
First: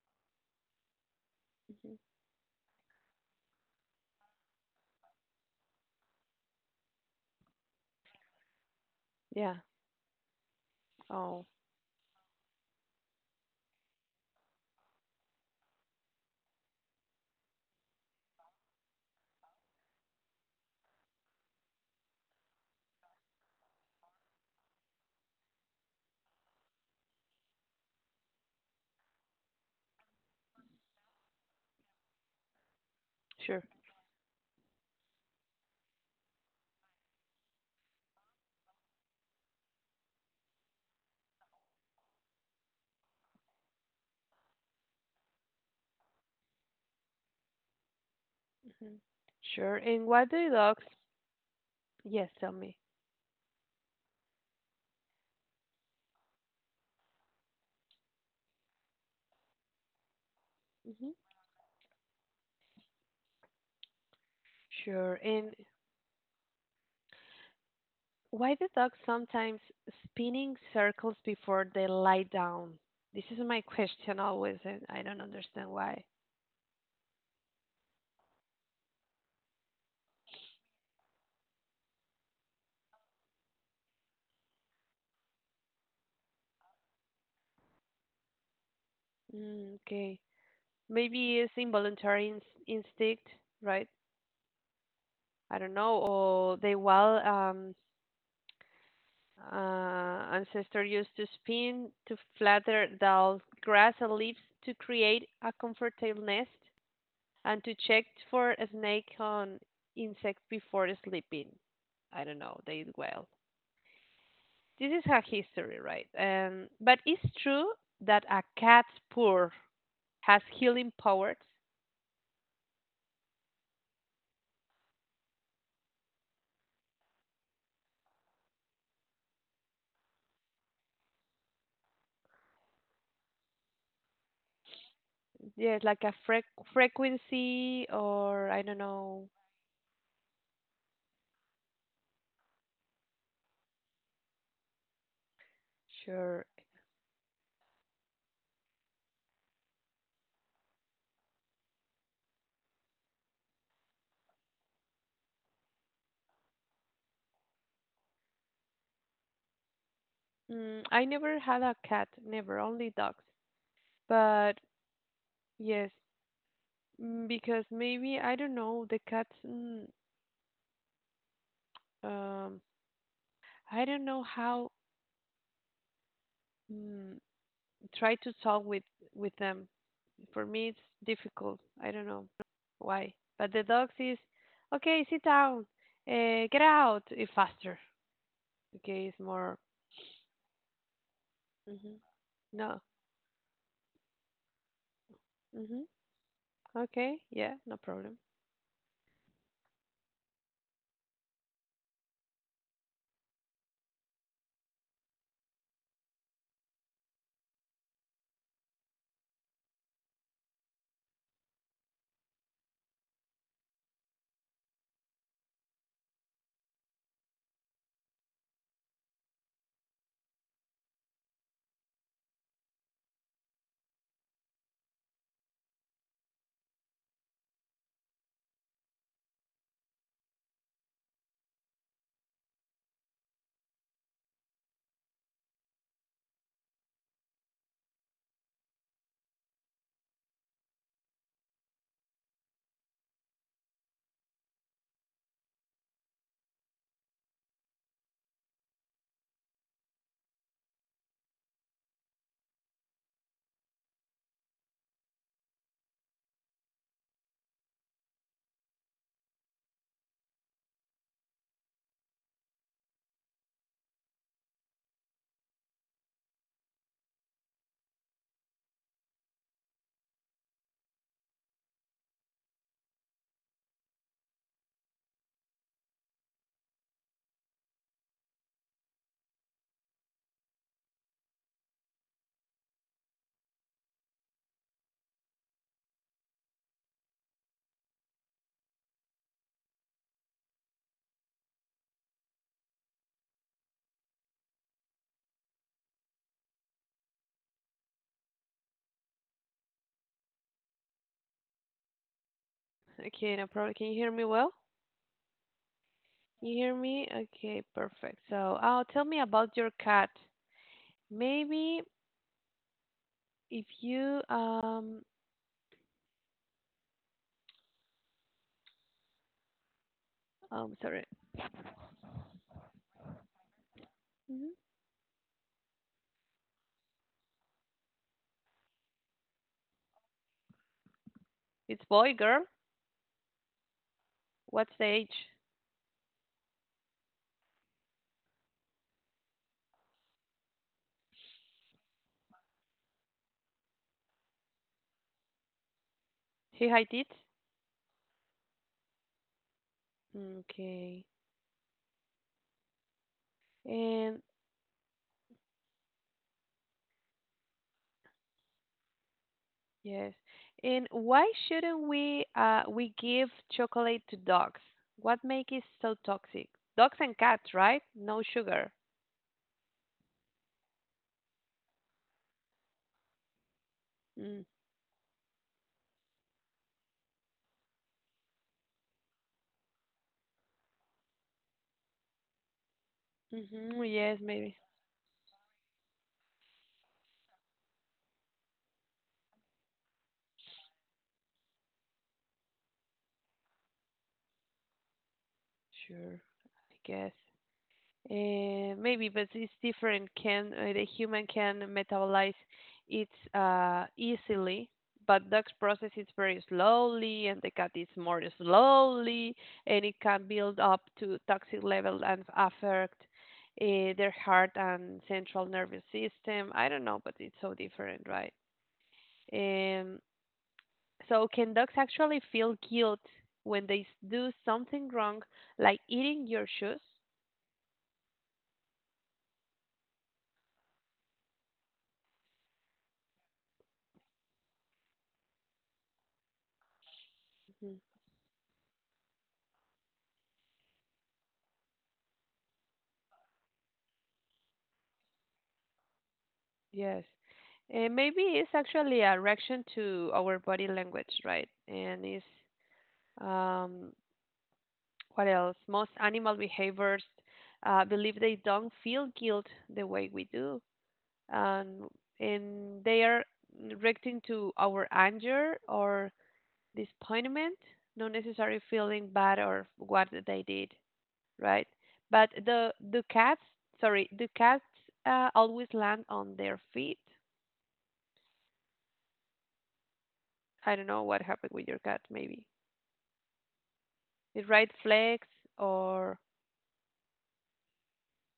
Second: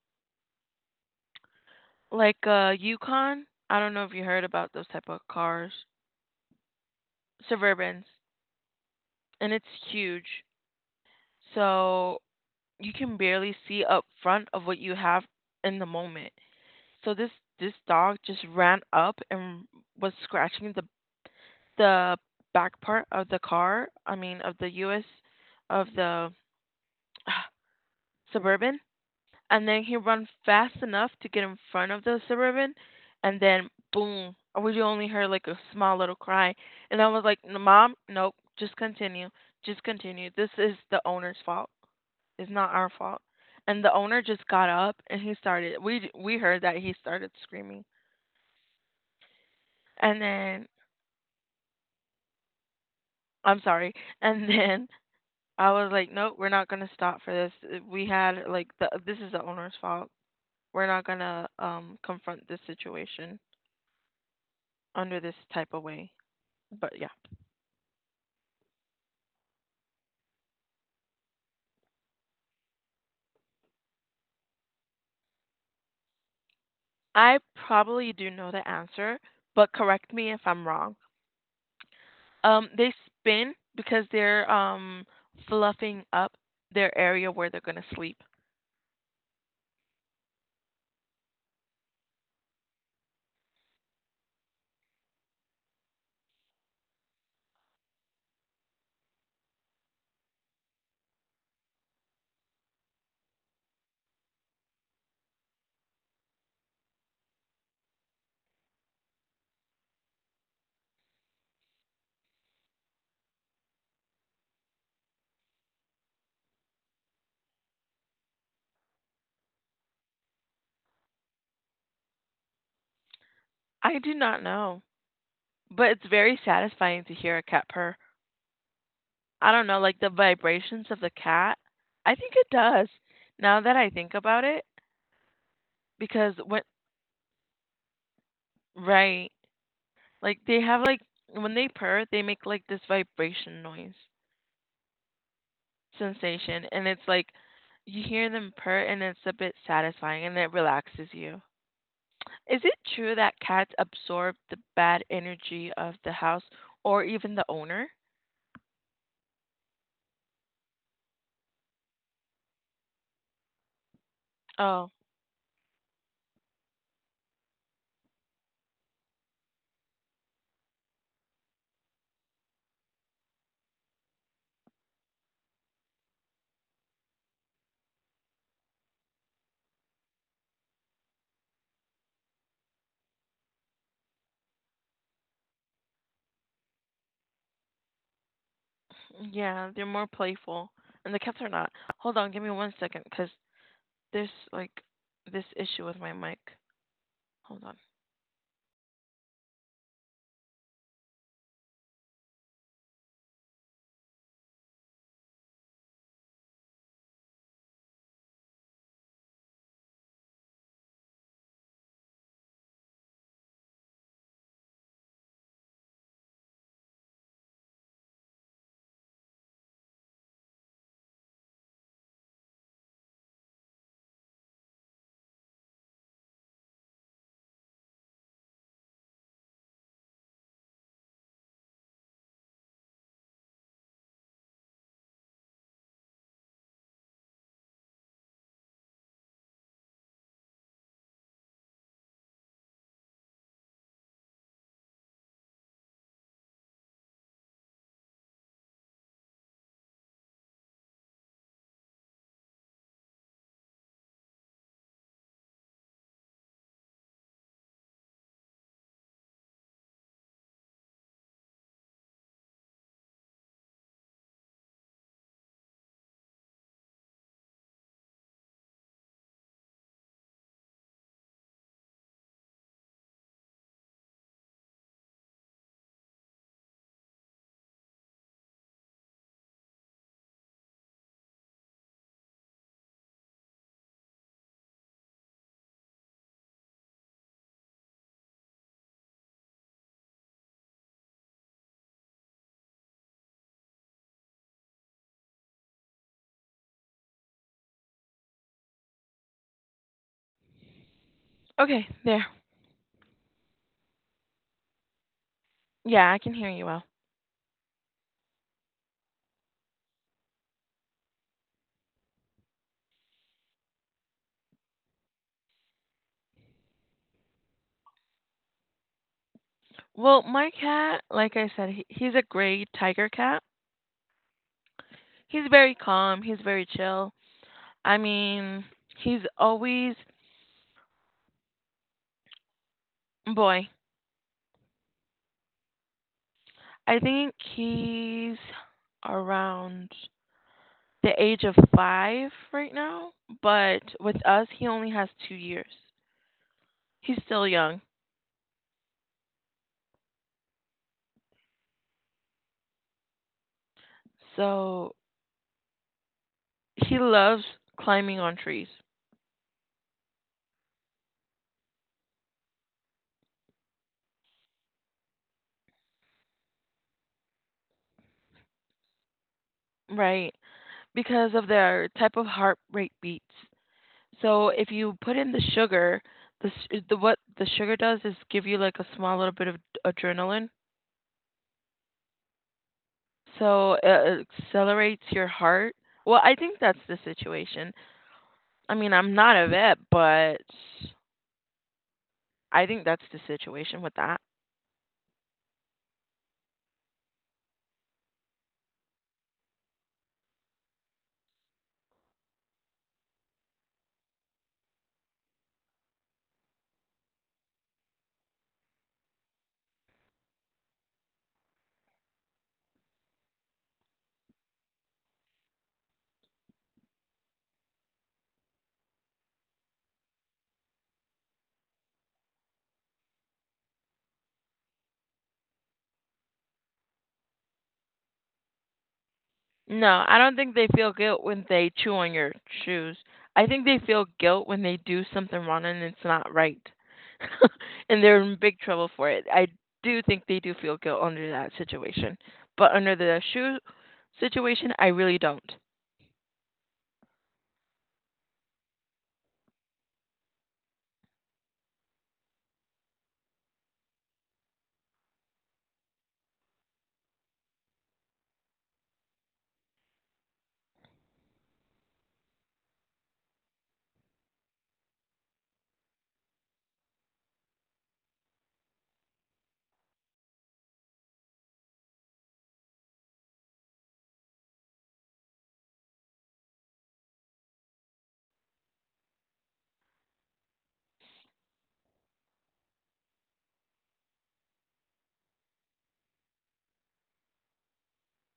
Speaker 1: hmm
Speaker 2: like a Yukon, I don't know if you heard about those type of cars, Suburbans, and
Speaker 1: Yeah.
Speaker 2: it's huge.
Speaker 1: Oh,
Speaker 2: So you can barely see up front of what you have in the moment. So this dog just ran up and was scratching the back part of the car. I mean, of the U.S., of the suburban, and then he run fast enough to get in front of the suburban, and
Speaker 1: sure.
Speaker 2: then boom. We only heard like a small little cry, and I was like, "Mom, nope, just continue, just continue. This is the owner's fault." It's not our fault. And the owner just got up and he started. We heard that he started screaming.
Speaker 1: hmm Sure. And
Speaker 2: And
Speaker 1: why do
Speaker 2: then
Speaker 1: dogs? Yes, tell me.
Speaker 2: I'm sorry. And then I was like, nope, we're not gonna stop for this. We had like the this is the owner's fault. We're not
Speaker 1: Hmm
Speaker 2: gonna confront this situation
Speaker 1: Sure.
Speaker 2: under this
Speaker 1: And
Speaker 2: type of way. But yeah,
Speaker 1: why do dogs sometimes spin in circles before they lie down? This is my question always, and I don't understand why.
Speaker 2: I probably do know the answer, but correct me if I'm wrong. They spin because they're fluffing up their area where they're gonna sleep.
Speaker 1: Mm, okay. Maybe it's involuntary instinct, right? I don't know. Or they will ancestor used to spin to flatter dull grass and leaves to create a comfortable nest and to check for a snake on insects before sleeping. I don't know, they did well. This is her history, right? But it's true that a cat's purr has healing powers.
Speaker 2: I do not know. But it's very satisfying to hear a cat purr. I don't know, like the vibrations of the cat. I think it does. Now that I think about it,
Speaker 1: Yeah, like a
Speaker 2: because when,
Speaker 1: frequency or I don't know.
Speaker 2: right, like they have, like when they purr, they make like this vibration noise
Speaker 1: Sure.
Speaker 2: sensation, and it's like you hear them purr, and it's a bit satisfying, and it relaxes you. Is it true that cats absorb the bad energy of the house or even the owner?
Speaker 1: Mm, I never had a cat, never, only dogs. But yes, because maybe I don't know the cats. Um, I don't know how mm, try to talk with them. For me, it's difficult. I don't know why. But the dogs is okay. Sit down. Get out. Faster. Okay, it's more.
Speaker 2: Yeah, they're more playful, and the cats are not.
Speaker 1: Hmm
Speaker 2: Hold on, give me one
Speaker 1: No.
Speaker 2: second, cause there's like this
Speaker 1: hmm
Speaker 2: issue with my mic.
Speaker 1: Okay. Yeah.
Speaker 2: Hold
Speaker 1: No
Speaker 2: on.
Speaker 1: problem.
Speaker 2: Okay, there.
Speaker 1: Okay. No problem. Can you hear me well?
Speaker 2: Yeah, I can hear
Speaker 1: You
Speaker 2: you
Speaker 1: hear
Speaker 2: well.
Speaker 1: me? Okay. Perfect. So, oh, tell me about your cat. Maybe. If you
Speaker 2: Well, my cat,
Speaker 1: sorry.
Speaker 2: like I said, he's a gray tiger cat.
Speaker 1: Hmm
Speaker 2: He's very calm. He's very chill. I mean, he's always
Speaker 1: It's boy, girl.
Speaker 2: boy.
Speaker 1: What's the age?
Speaker 2: I think he's around the age of 5 right now, but with us, he only has 2 years.
Speaker 1: He height it?
Speaker 2: He's still young.
Speaker 1: Okay. And
Speaker 2: So he loves climbing on trees,
Speaker 1: yes. And why shouldn't we give chocolate to dogs? What make it so toxic? Dogs and cats, right? No sugar.
Speaker 2: right? Because of their type of heart rate beats.
Speaker 1: Mm.
Speaker 2: So if you put in the sugar, the what the sugar does is give you like a small little bit of adrenaline. So it
Speaker 1: Mm-hmm. Yes,
Speaker 2: it
Speaker 1: maybe.
Speaker 2: accelerates your heart. Well, I think that's the situation. I mean, I'm not a vet, but I think that's the situation with that.
Speaker 1: Sure. I guess. Maybe, but it's different. Can the human can metabolize it easily, but dogs process it very slowly, and the cat is more slowly, and it can build up to toxic level and affect their heart and central nervous system. I don't know, but it's so different, right? Um, so can dogs actually feel guilt when they do something wrong, like eating your shoes?
Speaker 2: No, I don't think they feel guilt when they chew on your shoes. I think they feel guilt when they do something wrong and it's not right. And they're in big trouble for it. I do think they do feel guilt under that situation. But under the shoe situation, I really don't.
Speaker 1: Yes. And maybe it's actually a reaction to our body language, right? And it's um, what else? Most animal behaviors believe they don't feel guilt the way we do, and they are reacting to our anger or disappointment, not necessarily feeling bad or what they did, right? But the cats, sorry, the cats always land on their feet. I don't know what happened with your cat. Maybe it right flags or.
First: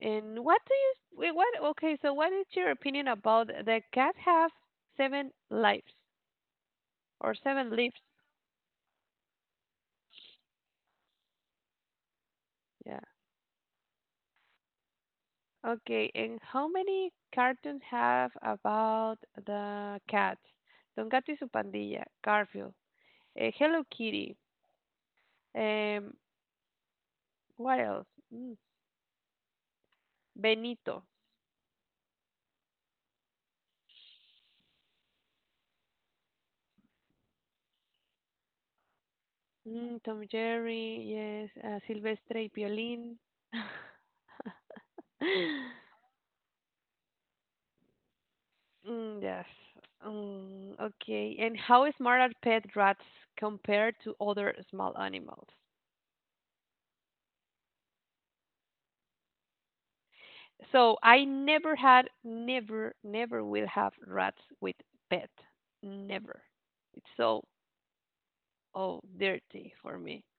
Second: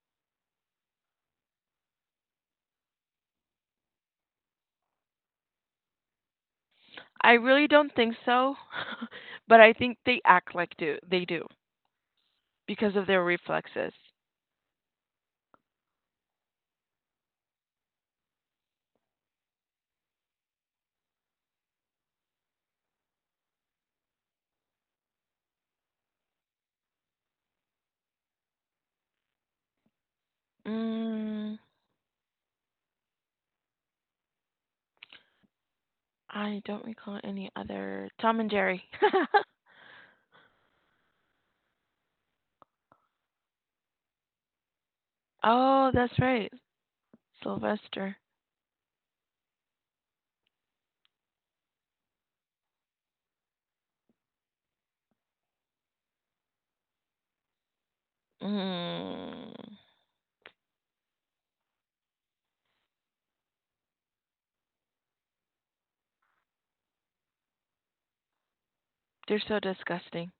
Speaker 1: And what do you wait, what? Okay, so what is your opinion about the cat have seven lives
Speaker 2: I
Speaker 1: or
Speaker 2: really
Speaker 1: seven
Speaker 2: don't
Speaker 1: lives?
Speaker 2: think so. But I think they act like do they do because
Speaker 1: Yeah.
Speaker 2: of their reflexes.
Speaker 1: Okay, and how many cartoons have about the cat? Don Gato y su pandilla, Garfield, Hello Kitty, um, what else? Mm, Benito,
Speaker 2: Mm, I don't recall any other Tom and Jerry.
Speaker 1: Tom Jerry, yes, Silvestre y Piolín. Mm,
Speaker 2: Oh, that's right. Sylvester.
Speaker 1: yes. Okay. And how smart are pet rats compared to other small animals?
Speaker 2: Mm,
Speaker 1: So I never had, never, never will have rats with pet. Never. It's so, oh,
Speaker 2: they're so
Speaker 1: dirty for me.
Speaker 2: disgusting.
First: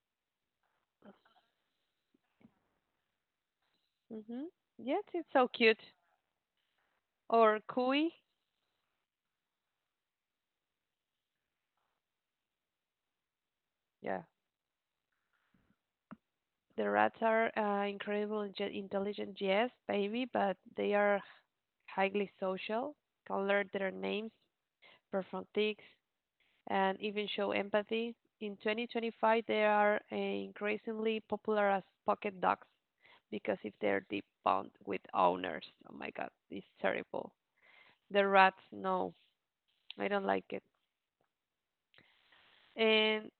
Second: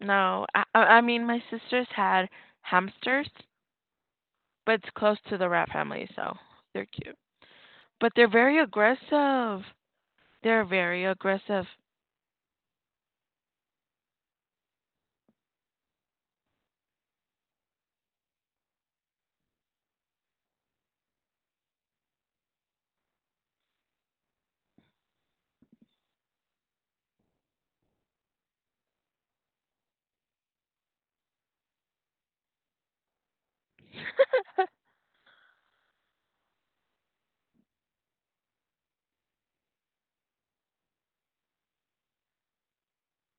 Speaker 2: No, I mean my sisters had hamsters,
Speaker 1: Mm-hmm.
Speaker 2: but it's
Speaker 1: Yes,
Speaker 2: close
Speaker 1: it's
Speaker 2: to the
Speaker 1: so
Speaker 2: rat
Speaker 1: cute.
Speaker 2: family, so they're cute.
Speaker 1: Or
Speaker 2: But
Speaker 1: Kui.
Speaker 2: they're very aggressive. They're very aggressive.
Speaker 1: Yeah. The rats are incredible and intelligent, yes, baby, but they are highly social, can learn their names, perform tricks, and even show empathy. In 2025, they are increasingly popular as pocket dogs because if they're deep bound with owners, oh my god, it's terrible. The rats, no, I don't like it. And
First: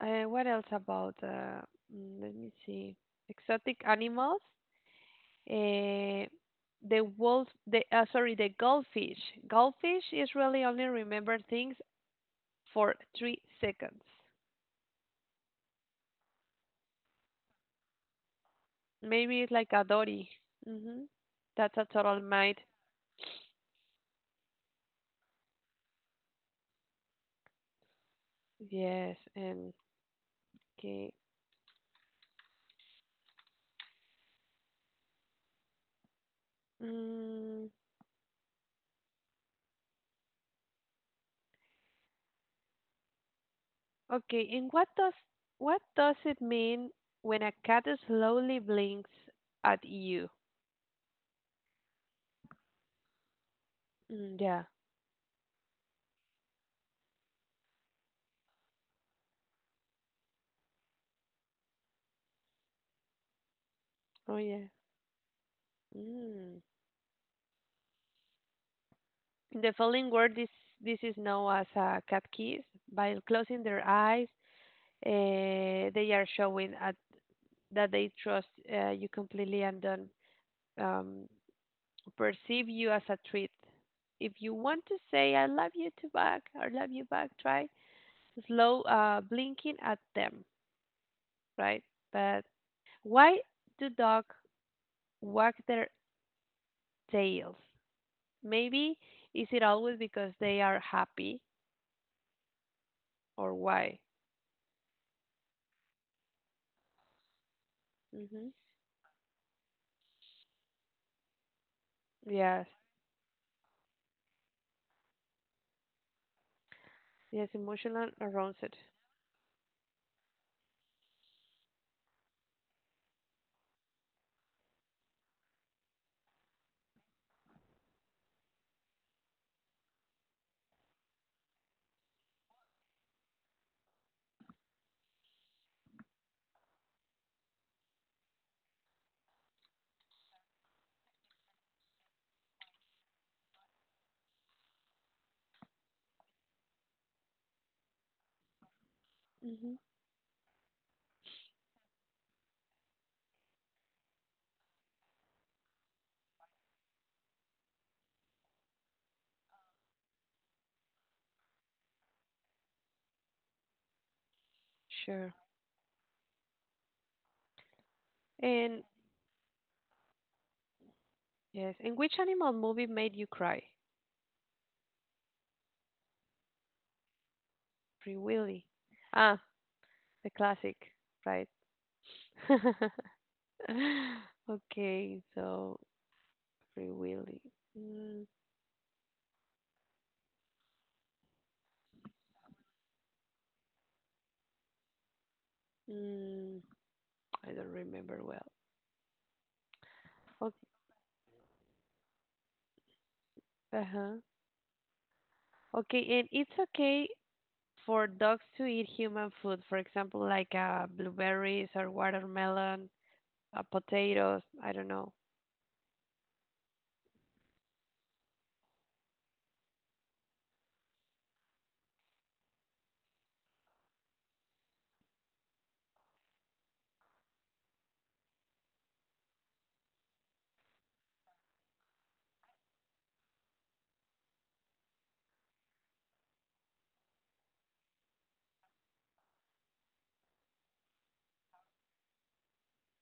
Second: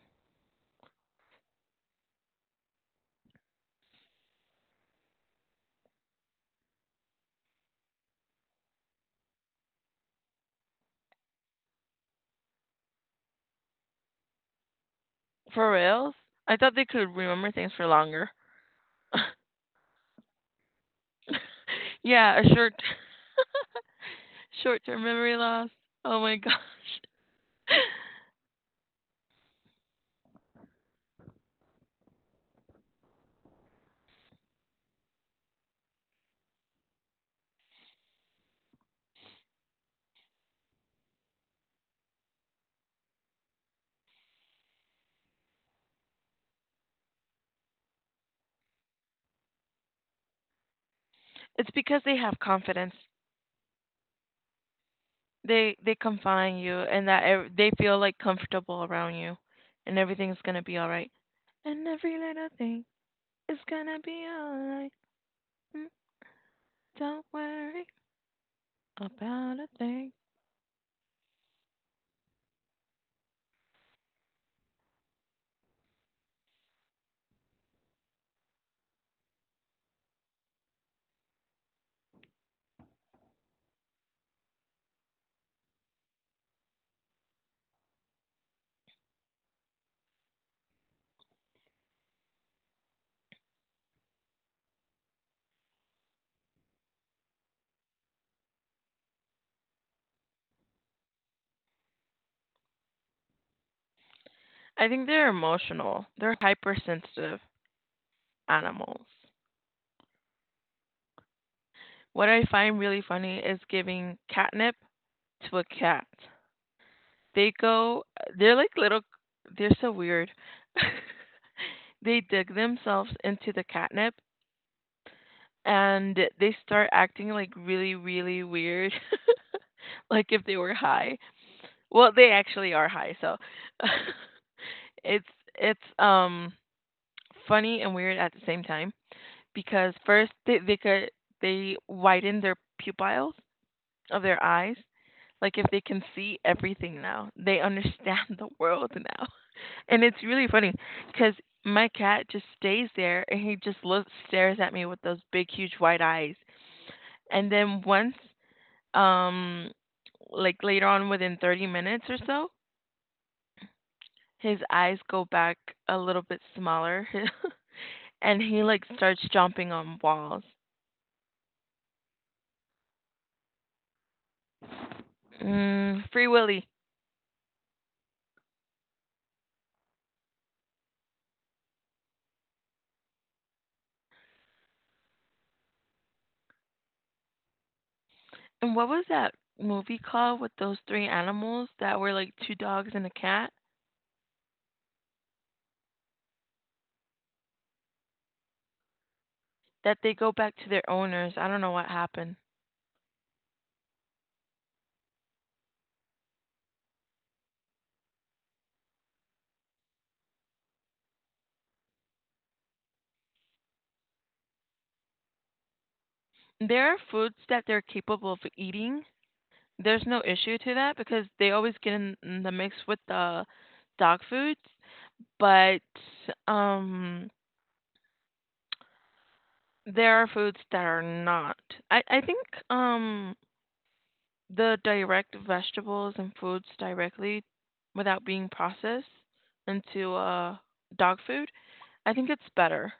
Speaker 1: what else about? Let me see. Exotic animals. Uh, the wolf. The Sorry, the goldfish. Goldfish is really only remember things for 3 seconds.
Speaker 2: For reals? I thought they could remember things for longer.
Speaker 1: Maybe it's like a Dory. Hmm That's a total
Speaker 2: Yeah, a
Speaker 1: mate.
Speaker 2: short short-term memory loss. Oh my gosh.
Speaker 1: Yes, and okay. Mm, okay, and what does it mean when a cat slowly blinks at you?
Speaker 2: It's because they have confidence.
Speaker 1: Mm, yeah.
Speaker 2: They confine you and that they feel like comfortable around you and everything's going to be all right. And every little thing is going to be
Speaker 1: Oh
Speaker 2: all
Speaker 1: yeah.
Speaker 2: right. Mm,
Speaker 1: Mm.
Speaker 2: don't worry about
Speaker 1: In
Speaker 2: a
Speaker 1: the following
Speaker 2: thing.
Speaker 1: word, this is known as a cat kiss. By closing their eyes, uh, they are that they trust you completely and don't um, perceive you as a treat. If you want to say, I love you back, try slow blinking at them, right? But why do dogs wag their tails? Maybe is it always because they are happy or why?
Speaker 2: I think they're emotional. They're hypersensitive
Speaker 1: Hmm
Speaker 2: animals. What I
Speaker 1: Yes,
Speaker 2: find really funny is giving catnip to a cat. They
Speaker 1: yes,
Speaker 2: go,
Speaker 1: emotional
Speaker 2: they're
Speaker 1: aroused.
Speaker 2: like little, they're so weird. They dig themselves into the catnip and they start acting like really, really weird, like if they were high. Well, they actually are high, so it's it's funny and weird at the same time because first they could they widen their pupils of their eyes, like if they can see everything now, they understand the world now.
Speaker 1: Hmm
Speaker 2: And it's really funny because my cat just stays there and he just looks stares at me with those big huge white eyes. And then once um like later on within 30 minutes or so, his eyes go
Speaker 1: Sure.
Speaker 2: back a little bit smaller and he like
Speaker 1: And
Speaker 2: starts jumping on walls.
Speaker 1: yes, and which animal movie made you cry?
Speaker 2: Mm, Free Willy.
Speaker 1: Free Willy. Ah, the classic, right? Okay, so Free Willy. Mm,
Speaker 2: And what was that movie called with those three animals that were like two dogs and a cat
Speaker 1: mm, I don't remember well.
Speaker 2: that they go back
Speaker 1: Okay,
Speaker 2: to their owners? I don't know what happened.
Speaker 1: uh-huh. Okay, and it's okay for dogs to eat human food, for example, like blueberries or watermelon, potatoes, I don't know.
Speaker 2: There are foods that they're capable of eating. There's no issue to that because they always get in the mix with the dog foods, but um there are foods that are not. I think um the direct vegetables and foods directly without being processed into dog food, I think it's better.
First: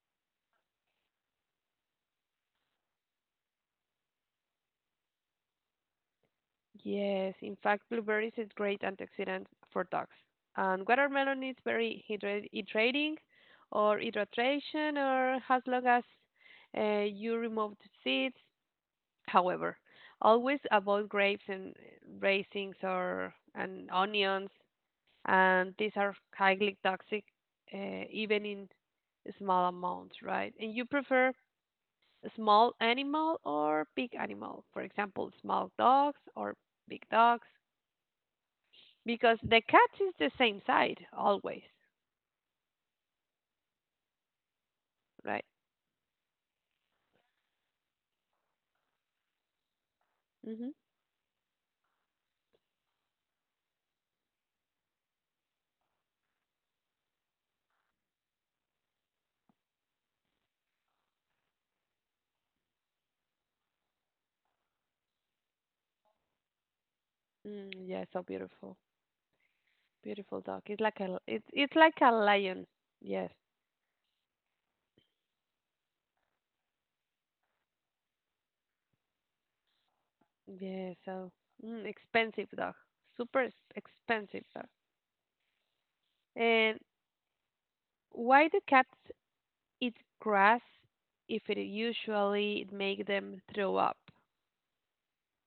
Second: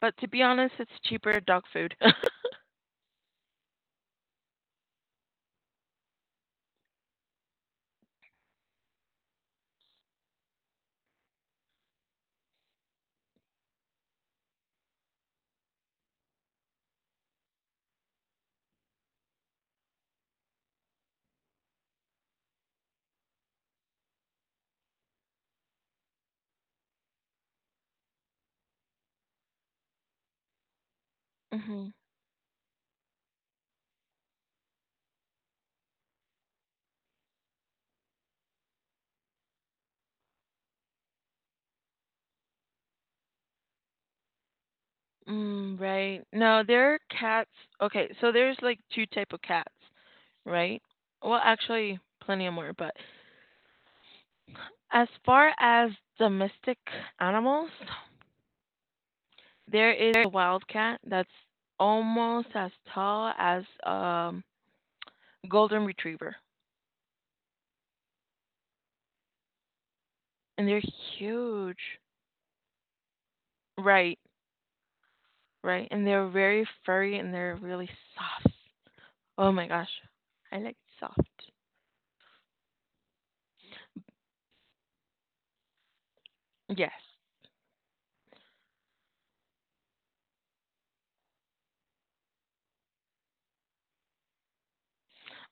Speaker 2: But to be honest, it's cheaper dog food.
Speaker 1: Yes, in fact, blueberries is great antioxidant for dogs. And watermelon is very hydrating or hydration or as long as you remove the seeds. However, always avoid grapes and raisins or and onions, and these are highly toxic, even in small amounts, right? And you prefer
Speaker 2: Mhm.
Speaker 1: a small animal or big animal, for example, small dogs or big dogs because the cat is the same side always, right?
Speaker 2: Mm, right. No, there are cats. Okay, so there's like two type of cats,
Speaker 1: hmm
Speaker 2: right? Well, actually, plenty of more, but as far as domestic animals, there is a wild cat that's almost as tall as golden retriever,
Speaker 1: Mm, yeah, so beautiful, beautiful dog.
Speaker 2: and they're
Speaker 1: It's
Speaker 2: huge.
Speaker 1: like a lion. Yes,
Speaker 2: Right, right. And they're very furry and they're really soft. Oh my gosh. I like
Speaker 1: yeah.
Speaker 2: soft.
Speaker 1: So expensive dog, expensive dog. And
Speaker 2: Yes.
Speaker 1: why do cats eat grass if it usually make them throw up?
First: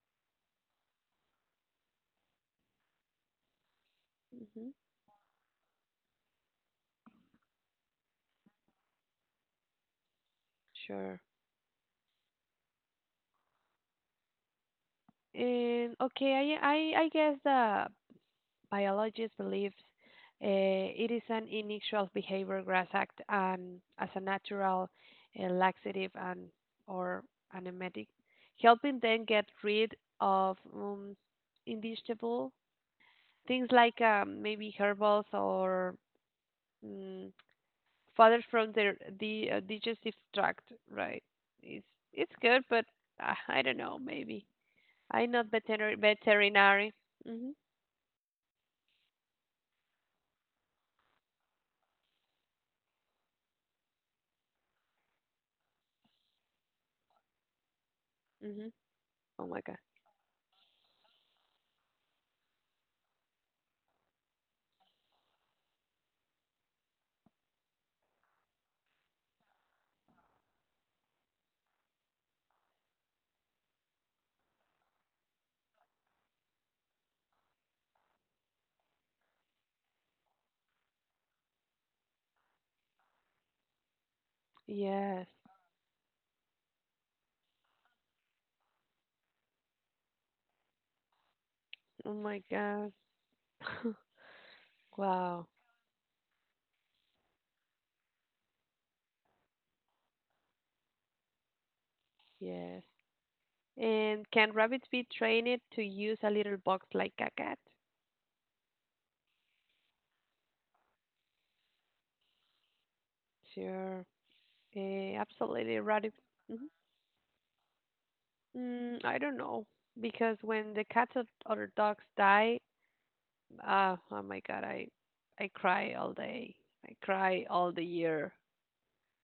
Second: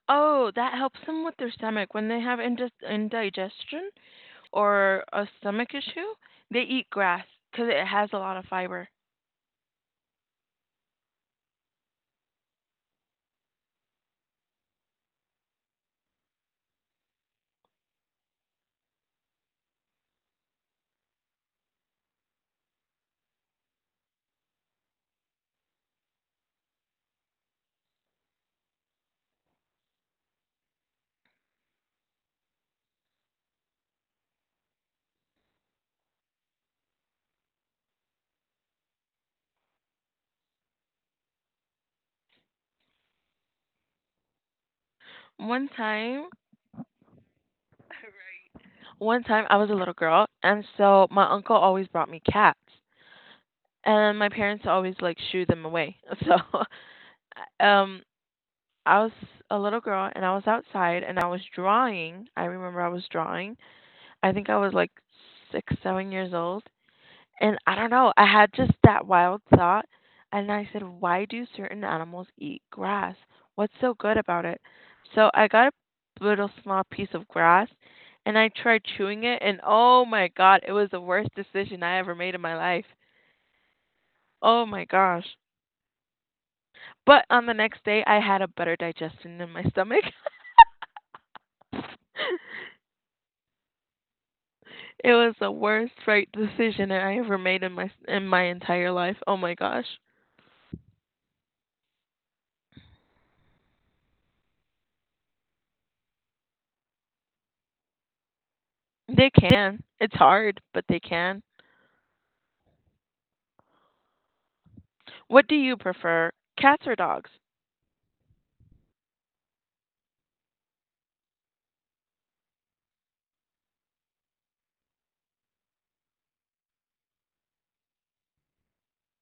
Speaker 2: Oh, that helps them with their stomach. When they have indis indigestion
Speaker 1: Hmm
Speaker 2: or a stomach issue, they eat grass because it has a lot of fiber.
Speaker 1: Sure. And okay, I guess the biologists believe it is an initial behavior grass act and as a natural laxative and or an emetic, helping them get rid of indigestible things like maybe herbals or mm further from their the digestive tract, right? It's good, but I don't know. Maybe I'm not
Speaker 2: One
Speaker 1: veterinary.
Speaker 2: time
Speaker 1: Veterinary. Mhm.
Speaker 2: One time I was a little girl, and so my uncle always brought me cats, and my parents always, like, shoo them away. So, um,
Speaker 1: Mhm.
Speaker 2: I was
Speaker 1: Oh
Speaker 2: a
Speaker 1: my god.
Speaker 2: little girl, and I was outside, and I was drawing. I remember I was drawing. I think I was, like, 6, 7 years old. And I don't know, I had just that wild thought and I said, "Why do certain animals eat grass? What's so good about it?" So I got a little small piece of grass and I tried chewing it and oh my god, it was the worst decision I ever made in my life. Oh my
Speaker 1: Yes.
Speaker 2: gosh. But on the next day I had a better digestion in my stomach.
Speaker 1: Oh my God.
Speaker 2: It was
Speaker 1: Wow.
Speaker 2: the worst right decision that I ever made in my entire life. Oh my gosh.
Speaker 1: Yes. And can rabbits be trained to use a little box like a cat?
Speaker 2: They can. It's hard, but they can.
Speaker 1: Sure. Eh,
Speaker 2: What do you
Speaker 1: absolutely. Rabbit.
Speaker 2: prefer,
Speaker 1: Mhm.
Speaker 2: cats or dogs?
Speaker 1: Mm, I don't know. Because when the cats or other dogs die, oh my God, I cry all day. I cry all the year.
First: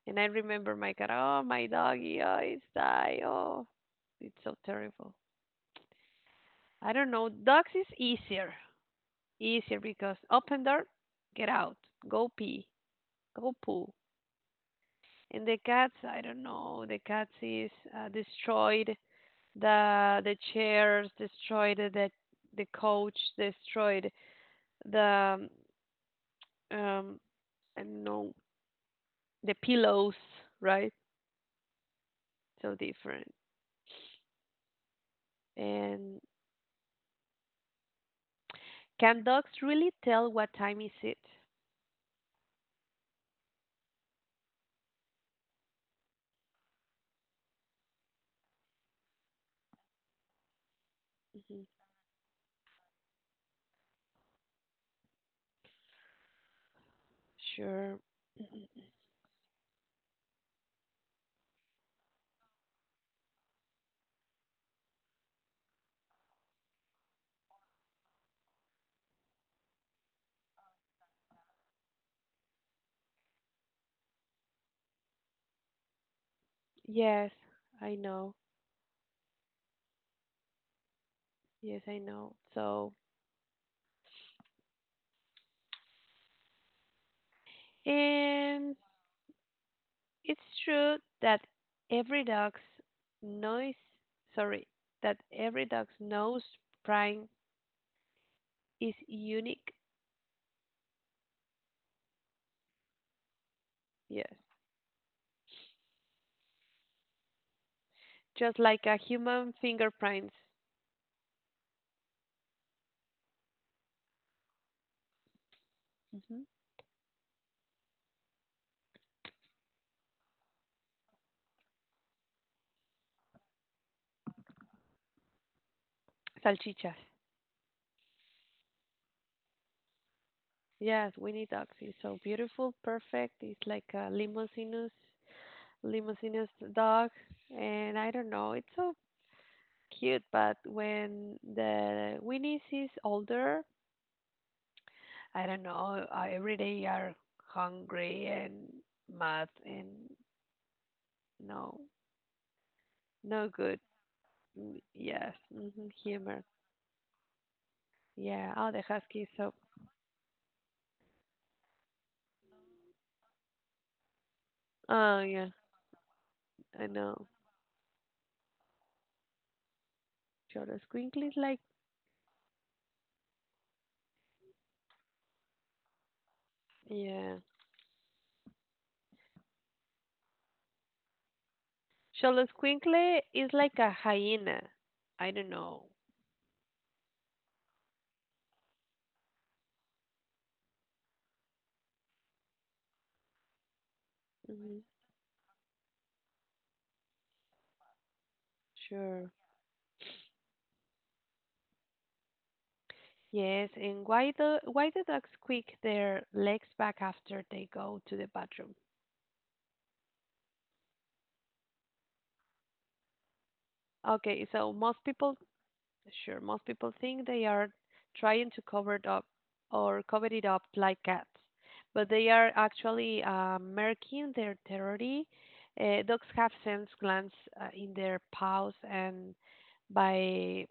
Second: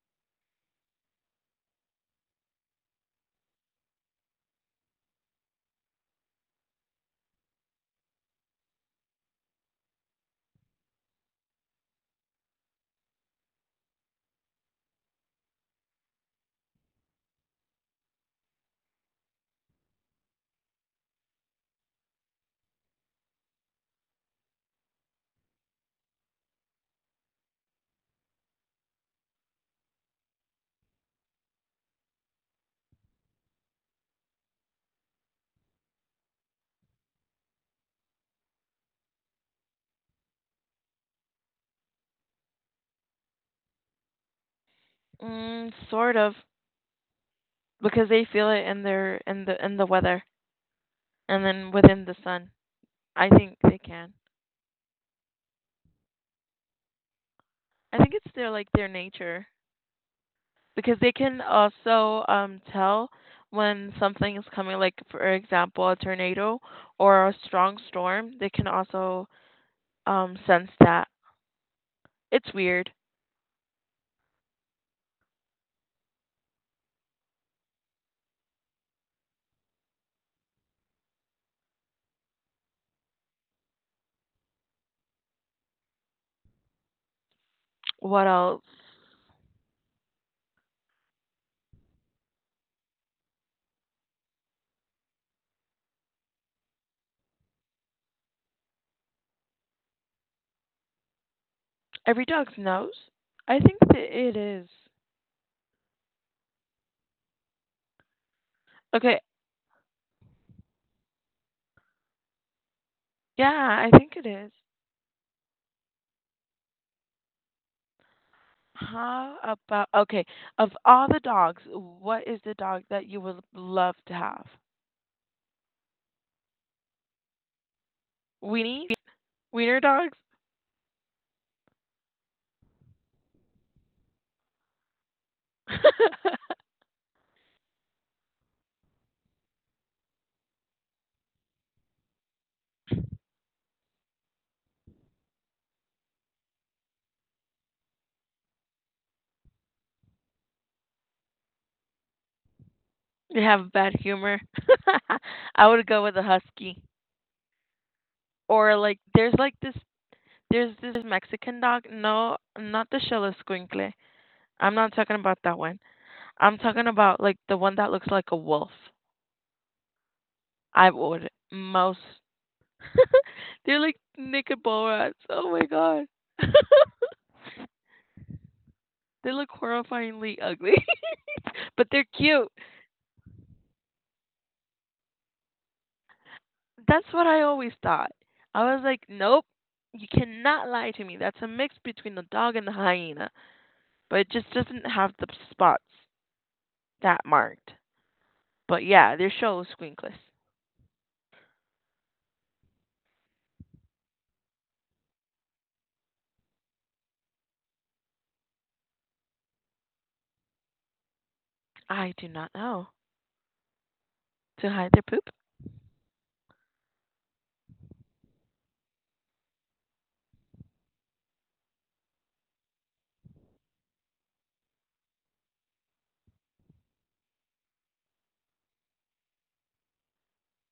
Speaker 1: And I remember my cat, oh, my doggy, oh, it's die. Oh, it's so terrible. I don't know. Dogs is easier. Easier because open door, get out, go pee, go poo. And the cats, I don't know, the cats is destroyed the chairs, destroyed the couch, destroyed the um I don't know the pillows, right? So different. And can dogs really tell what time is it?
Speaker 2: Mm, sort of, because they feel it in their in the weather and then
Speaker 1: Hmm
Speaker 2: within the sun. I think they can. I
Speaker 1: Sure.
Speaker 2: think it's their like their nature because they can also tell when something is coming, like for example, a tornado or a strong storm. They can also sense that. It's weird.
Speaker 1: Yes, I know. Yes, I know. So,
Speaker 2: What else?
Speaker 1: and it's true that every dog's noise, sorry, that every dog's nose print is unique.
Speaker 2: Every dog knows. I think that
Speaker 1: Yes,
Speaker 2: it is.
Speaker 1: just like a
Speaker 2: Okay,
Speaker 1: human fingerprints.
Speaker 2: yeah, I think it is.
Speaker 1: Hmm
Speaker 2: How about okay, of all the dogs, what is the dog that you would love to have?
Speaker 1: Salchichas.
Speaker 2: Weenie, Wiener dogs?
Speaker 1: Yes, Winnie dogs is so beautiful, perfect. It's like a limosinus dog, and I don't know, it's so cute. But when the Winnie is older, I don't know, every day are hungry and mad and no, no
Speaker 2: They have
Speaker 1: good.
Speaker 2: bad humor.
Speaker 1: Yes,
Speaker 2: I would
Speaker 1: hmm
Speaker 2: go with a
Speaker 1: humor.
Speaker 2: husky.
Speaker 1: Yeah. Oh,
Speaker 2: Or
Speaker 1: the
Speaker 2: like
Speaker 1: husky is
Speaker 2: there's like
Speaker 1: so.
Speaker 2: this there's this Mexican dog. No, not the Shilla Squinkle. I'm not talking
Speaker 1: Oh,
Speaker 2: about
Speaker 1: yeah.
Speaker 2: that one. I'm
Speaker 1: I
Speaker 2: talking about
Speaker 1: know.
Speaker 2: like the one that looks like a wolf.
Speaker 1: Cholo
Speaker 2: I
Speaker 1: Squinkly
Speaker 2: would
Speaker 1: is like.
Speaker 2: most they're like naked ball rats. Oh my god.
Speaker 1: Yeah.
Speaker 2: They look horrifyingly ugly, but they're
Speaker 1: Cholo
Speaker 2: cute.
Speaker 1: Squinkly is like a hyena. I don't know.
Speaker 2: That's what I always thought. I was like, nope, you cannot lie to me. That's a mix between the dog and the hyena, but it just
Speaker 1: Hmm
Speaker 2: doesn't have the spots that marked. But yeah, their
Speaker 1: Sure.
Speaker 2: show is squinkless.
Speaker 1: Yes. And why the dogs squeak their legs back after they go to the bathroom?
Speaker 2: I do not know.
Speaker 1: Okay,
Speaker 2: To
Speaker 1: so
Speaker 2: hide
Speaker 1: most
Speaker 2: their poop?
Speaker 1: people Sure. Most people think they are trying to cover it up or cover it up like cats, but they are actually marking their territory. Dogs have sense glands in their paws, and by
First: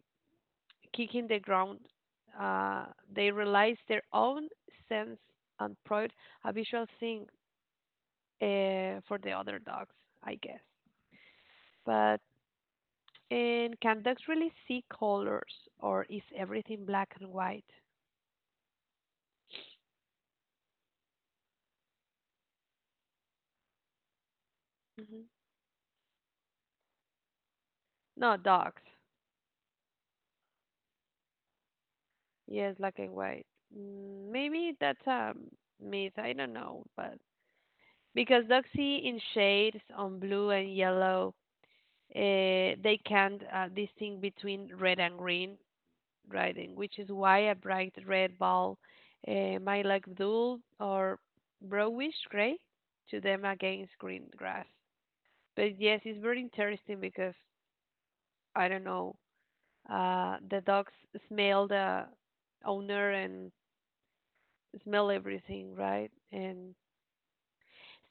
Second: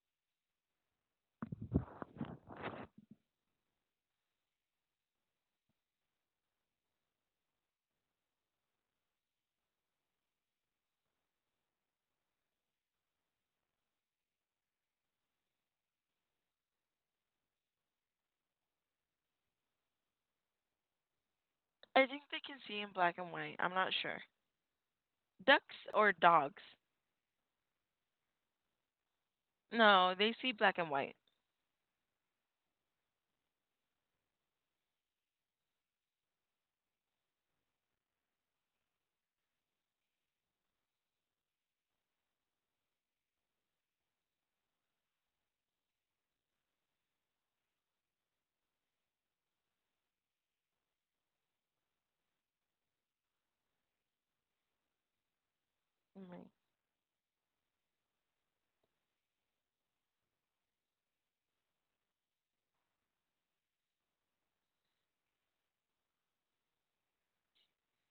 Speaker 1: kicking the ground, uh, they realize their own sense and pride a visual thing for the other dogs, I guess. But and can dogs really see colors, or is everything black and white?
Speaker 2: I think they can see in black and white. I'm not sure.
Speaker 1: Hmm
Speaker 2: Ducks or dogs?
Speaker 1: No, dogs.
Speaker 2: No, they see black and white.
Speaker 1: Yes, black and white. Mm, maybe that's a myth. I don't know, but because dogs see in shades on blue and yellow, uh, they can't distinguish between red and green, right? And which is why a bright red ball might look dull or brownish gray to them against green grass. But yes, it's very interesting because I don't know. The dogs smell the owner and smell everything, right? And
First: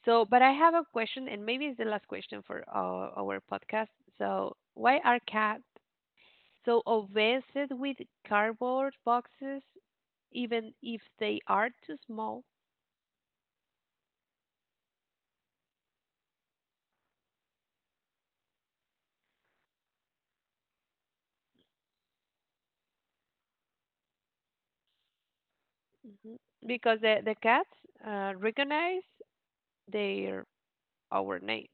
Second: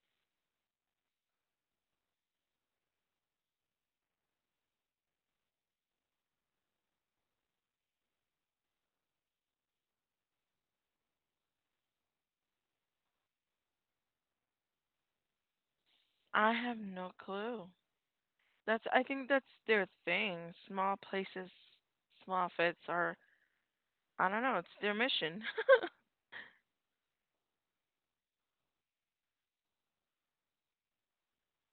Speaker 1: so, but I have a question, and maybe it's the last question for our podcast. So, why are cats so obsessed with cardboard boxes, even if they are too small?
Speaker 2: I have no clue. That's I think that's their thing. Small places, small fits are I don't know, it's their mission.
Speaker 1: Hmm Because the cats recognize their our name,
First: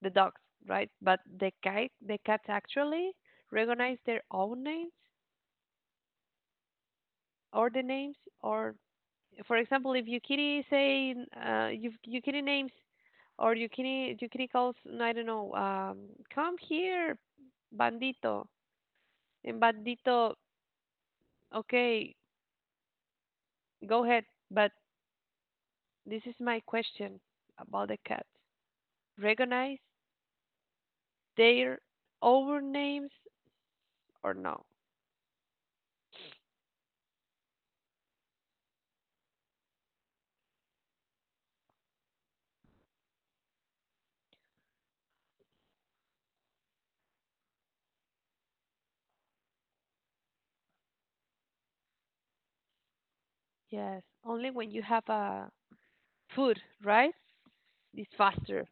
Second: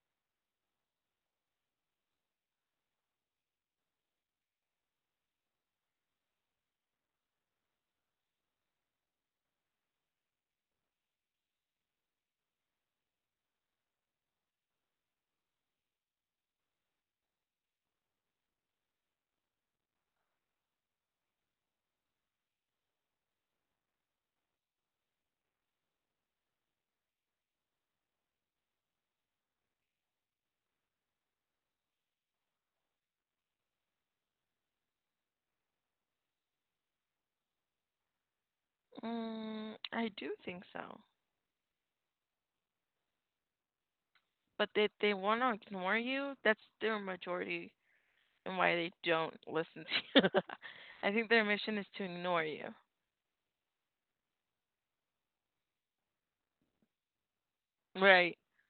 Speaker 1: the dogs, right? But the cats actually recognize their own names or the names or for example, if Yukiri say Yukiri names or Yukiri calls, no, I don't know, come here, bandito, and bandito, okay, go ahead, but this is my question about the cats. Recognize their over names or no?
Speaker 2: Mm, I do think so. But they want to ignore you. That's their majority and why they don't listen to you. I think their mission is to ignore you.
Speaker 1: Yes, only when you have a food, right? It's
Speaker 2: Right.
Speaker 1: faster.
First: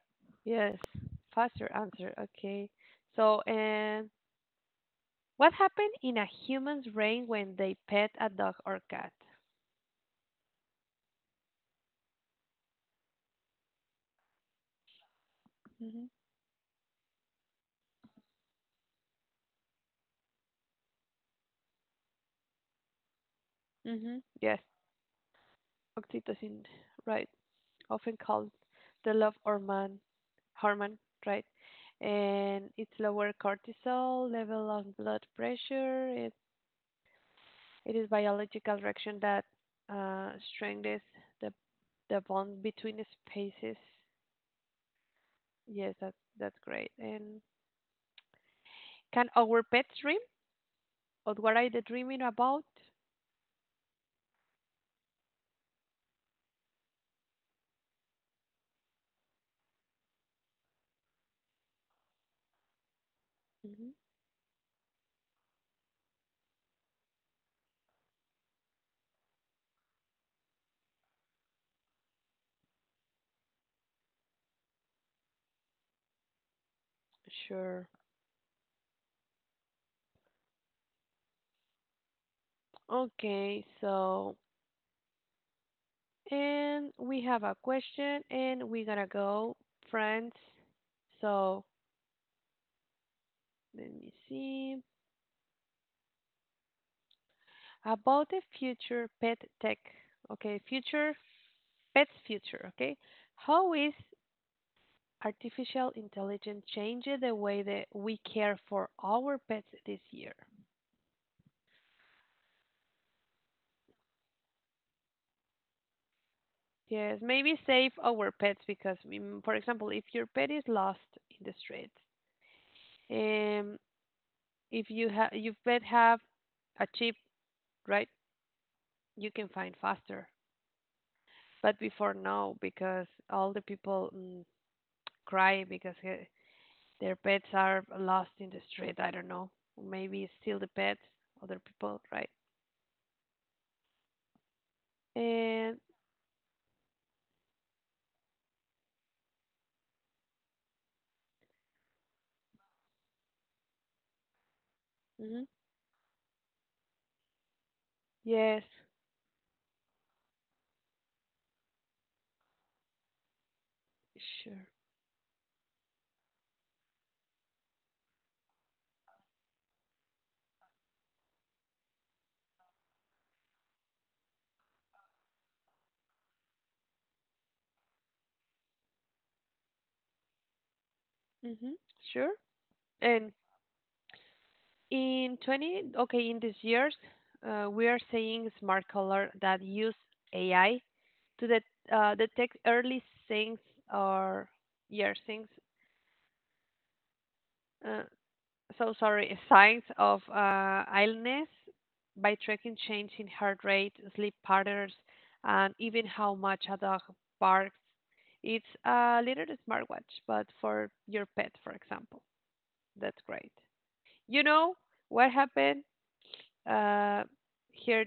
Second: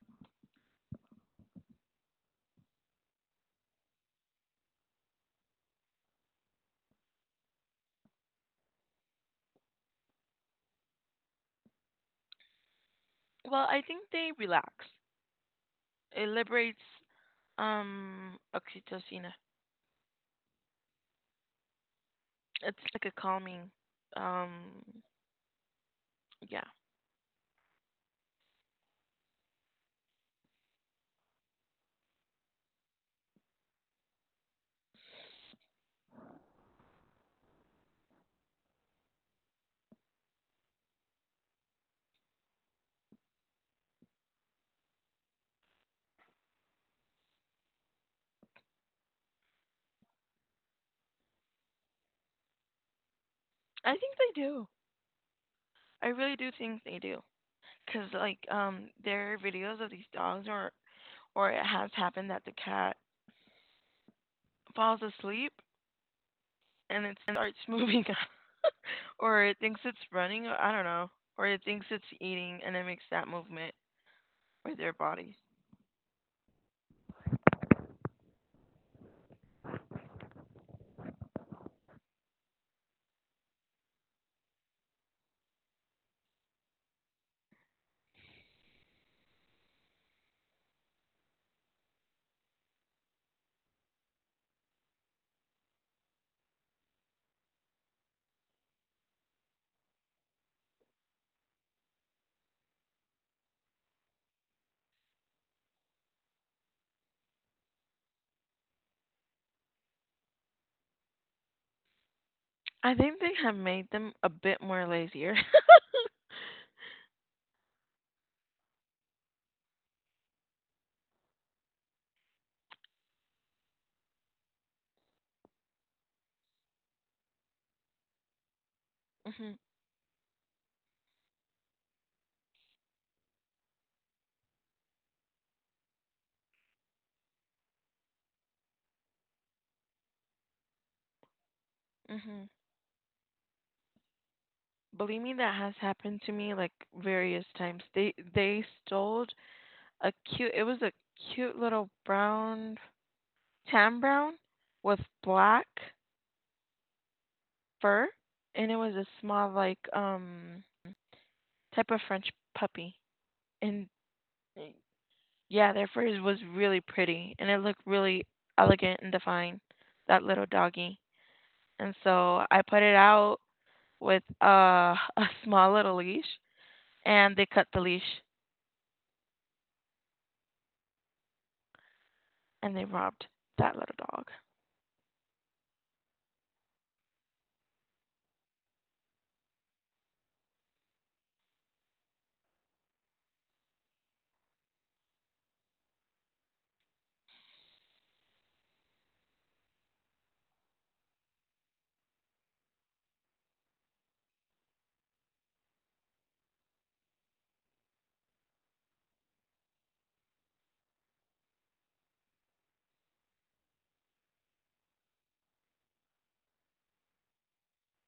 Speaker 1: Yes, faster answer. Okay. So, and what happens in a human's brain when they pet a dog or cat?
Speaker 2: Well, I think they relax.
Speaker 1: Hmm
Speaker 2: It liberates oxytocin. It's like a calming
Speaker 1: hmm Yes,
Speaker 2: um
Speaker 1: oxytocin,
Speaker 2: yeah.
Speaker 1: right? Often called the love hormone, right? And it's lower cortisol level of blood pressure. It is biological reaction that strengthens the the bond between the species. Yes, that's great. And can our pets dream? Or what are they dreaming about?
Speaker 2: I think they do. I really do think they do. Because like there are videos of these dogs or it has happened that the cat
Speaker 1: Hmm
Speaker 2: falls asleep and it starts moving or it thinks it's running or I don't know or it thinks it's eating and it makes that movement with their bodies.
Speaker 1: Sure. Okay, so, and we have a question and we're gonna go, friends. So, let me see. About the future pet tech. Okay, future, pets future, okay? How is artificial intelligence changing the way that we care for our pets this year?
Speaker 2: I think they have made them a bit more lazier.
Speaker 1: Yes, maybe save our pets because, for example, if your pet is lost in the streets, um, if you have, your pet have a chip, right? You can
Speaker 2: Mhm.
Speaker 1: find faster. But before no, because all the people cry because their pets are lost in the street. I don't know. Maybe steal the pets, other people, right?
Speaker 2: Mhm. Believe me that has
Speaker 1: And
Speaker 2: happened to me like various times. They stole a cute it was a cute little brown Tan brown with
Speaker 1: mhm,
Speaker 2: black fur,
Speaker 1: yes,
Speaker 2: and it was a small like type of French puppy. And
Speaker 1: sure,
Speaker 2: eh, yeah, their fur was really pretty, and it looked really elegant and defined. That little doggy. And so I put it out with a small little leash, and they cut the leash
Speaker 1: hmm sure.
Speaker 2: and they robbed
Speaker 1: And
Speaker 2: that little dog.
Speaker 1: in 20, okay, in these years, we are seeing smart color that use AI to detect early things or yeah things. Uh, so sorry, signs of illness by tracking change in heart rate, sleep patterns, and even how much a dog barks. It's a little smartwatch, but for your pet, for example. That's great. You know what happened? Uh, Here,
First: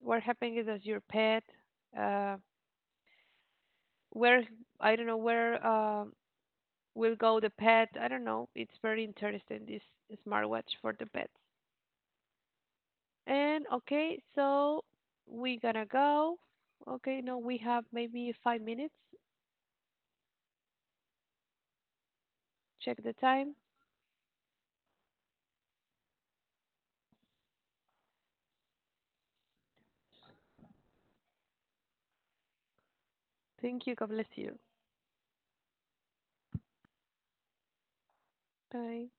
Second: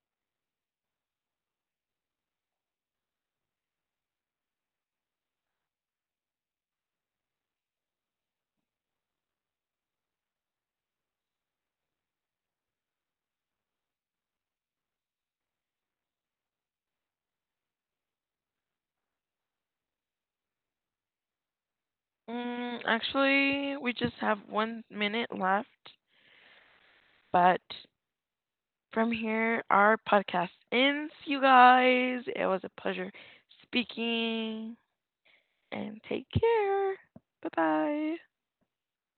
Speaker 1: what happened is that your pet, uh, where I don't know where will go the pet. I don't know. It's very interesting this smartwatch for the pets. And okay, so we gonna go. Okay, no, we have maybe 5 minutes.
Speaker 2: Mm,
Speaker 1: Check the time.
Speaker 2: actually, we just have 1 minute left, but from here our podcast ends, you guys. It was a pleasure
Speaker 1: Thank you. God bless you.
Speaker 2: speaking and take care. Bye bye.
Speaker 1: Bye.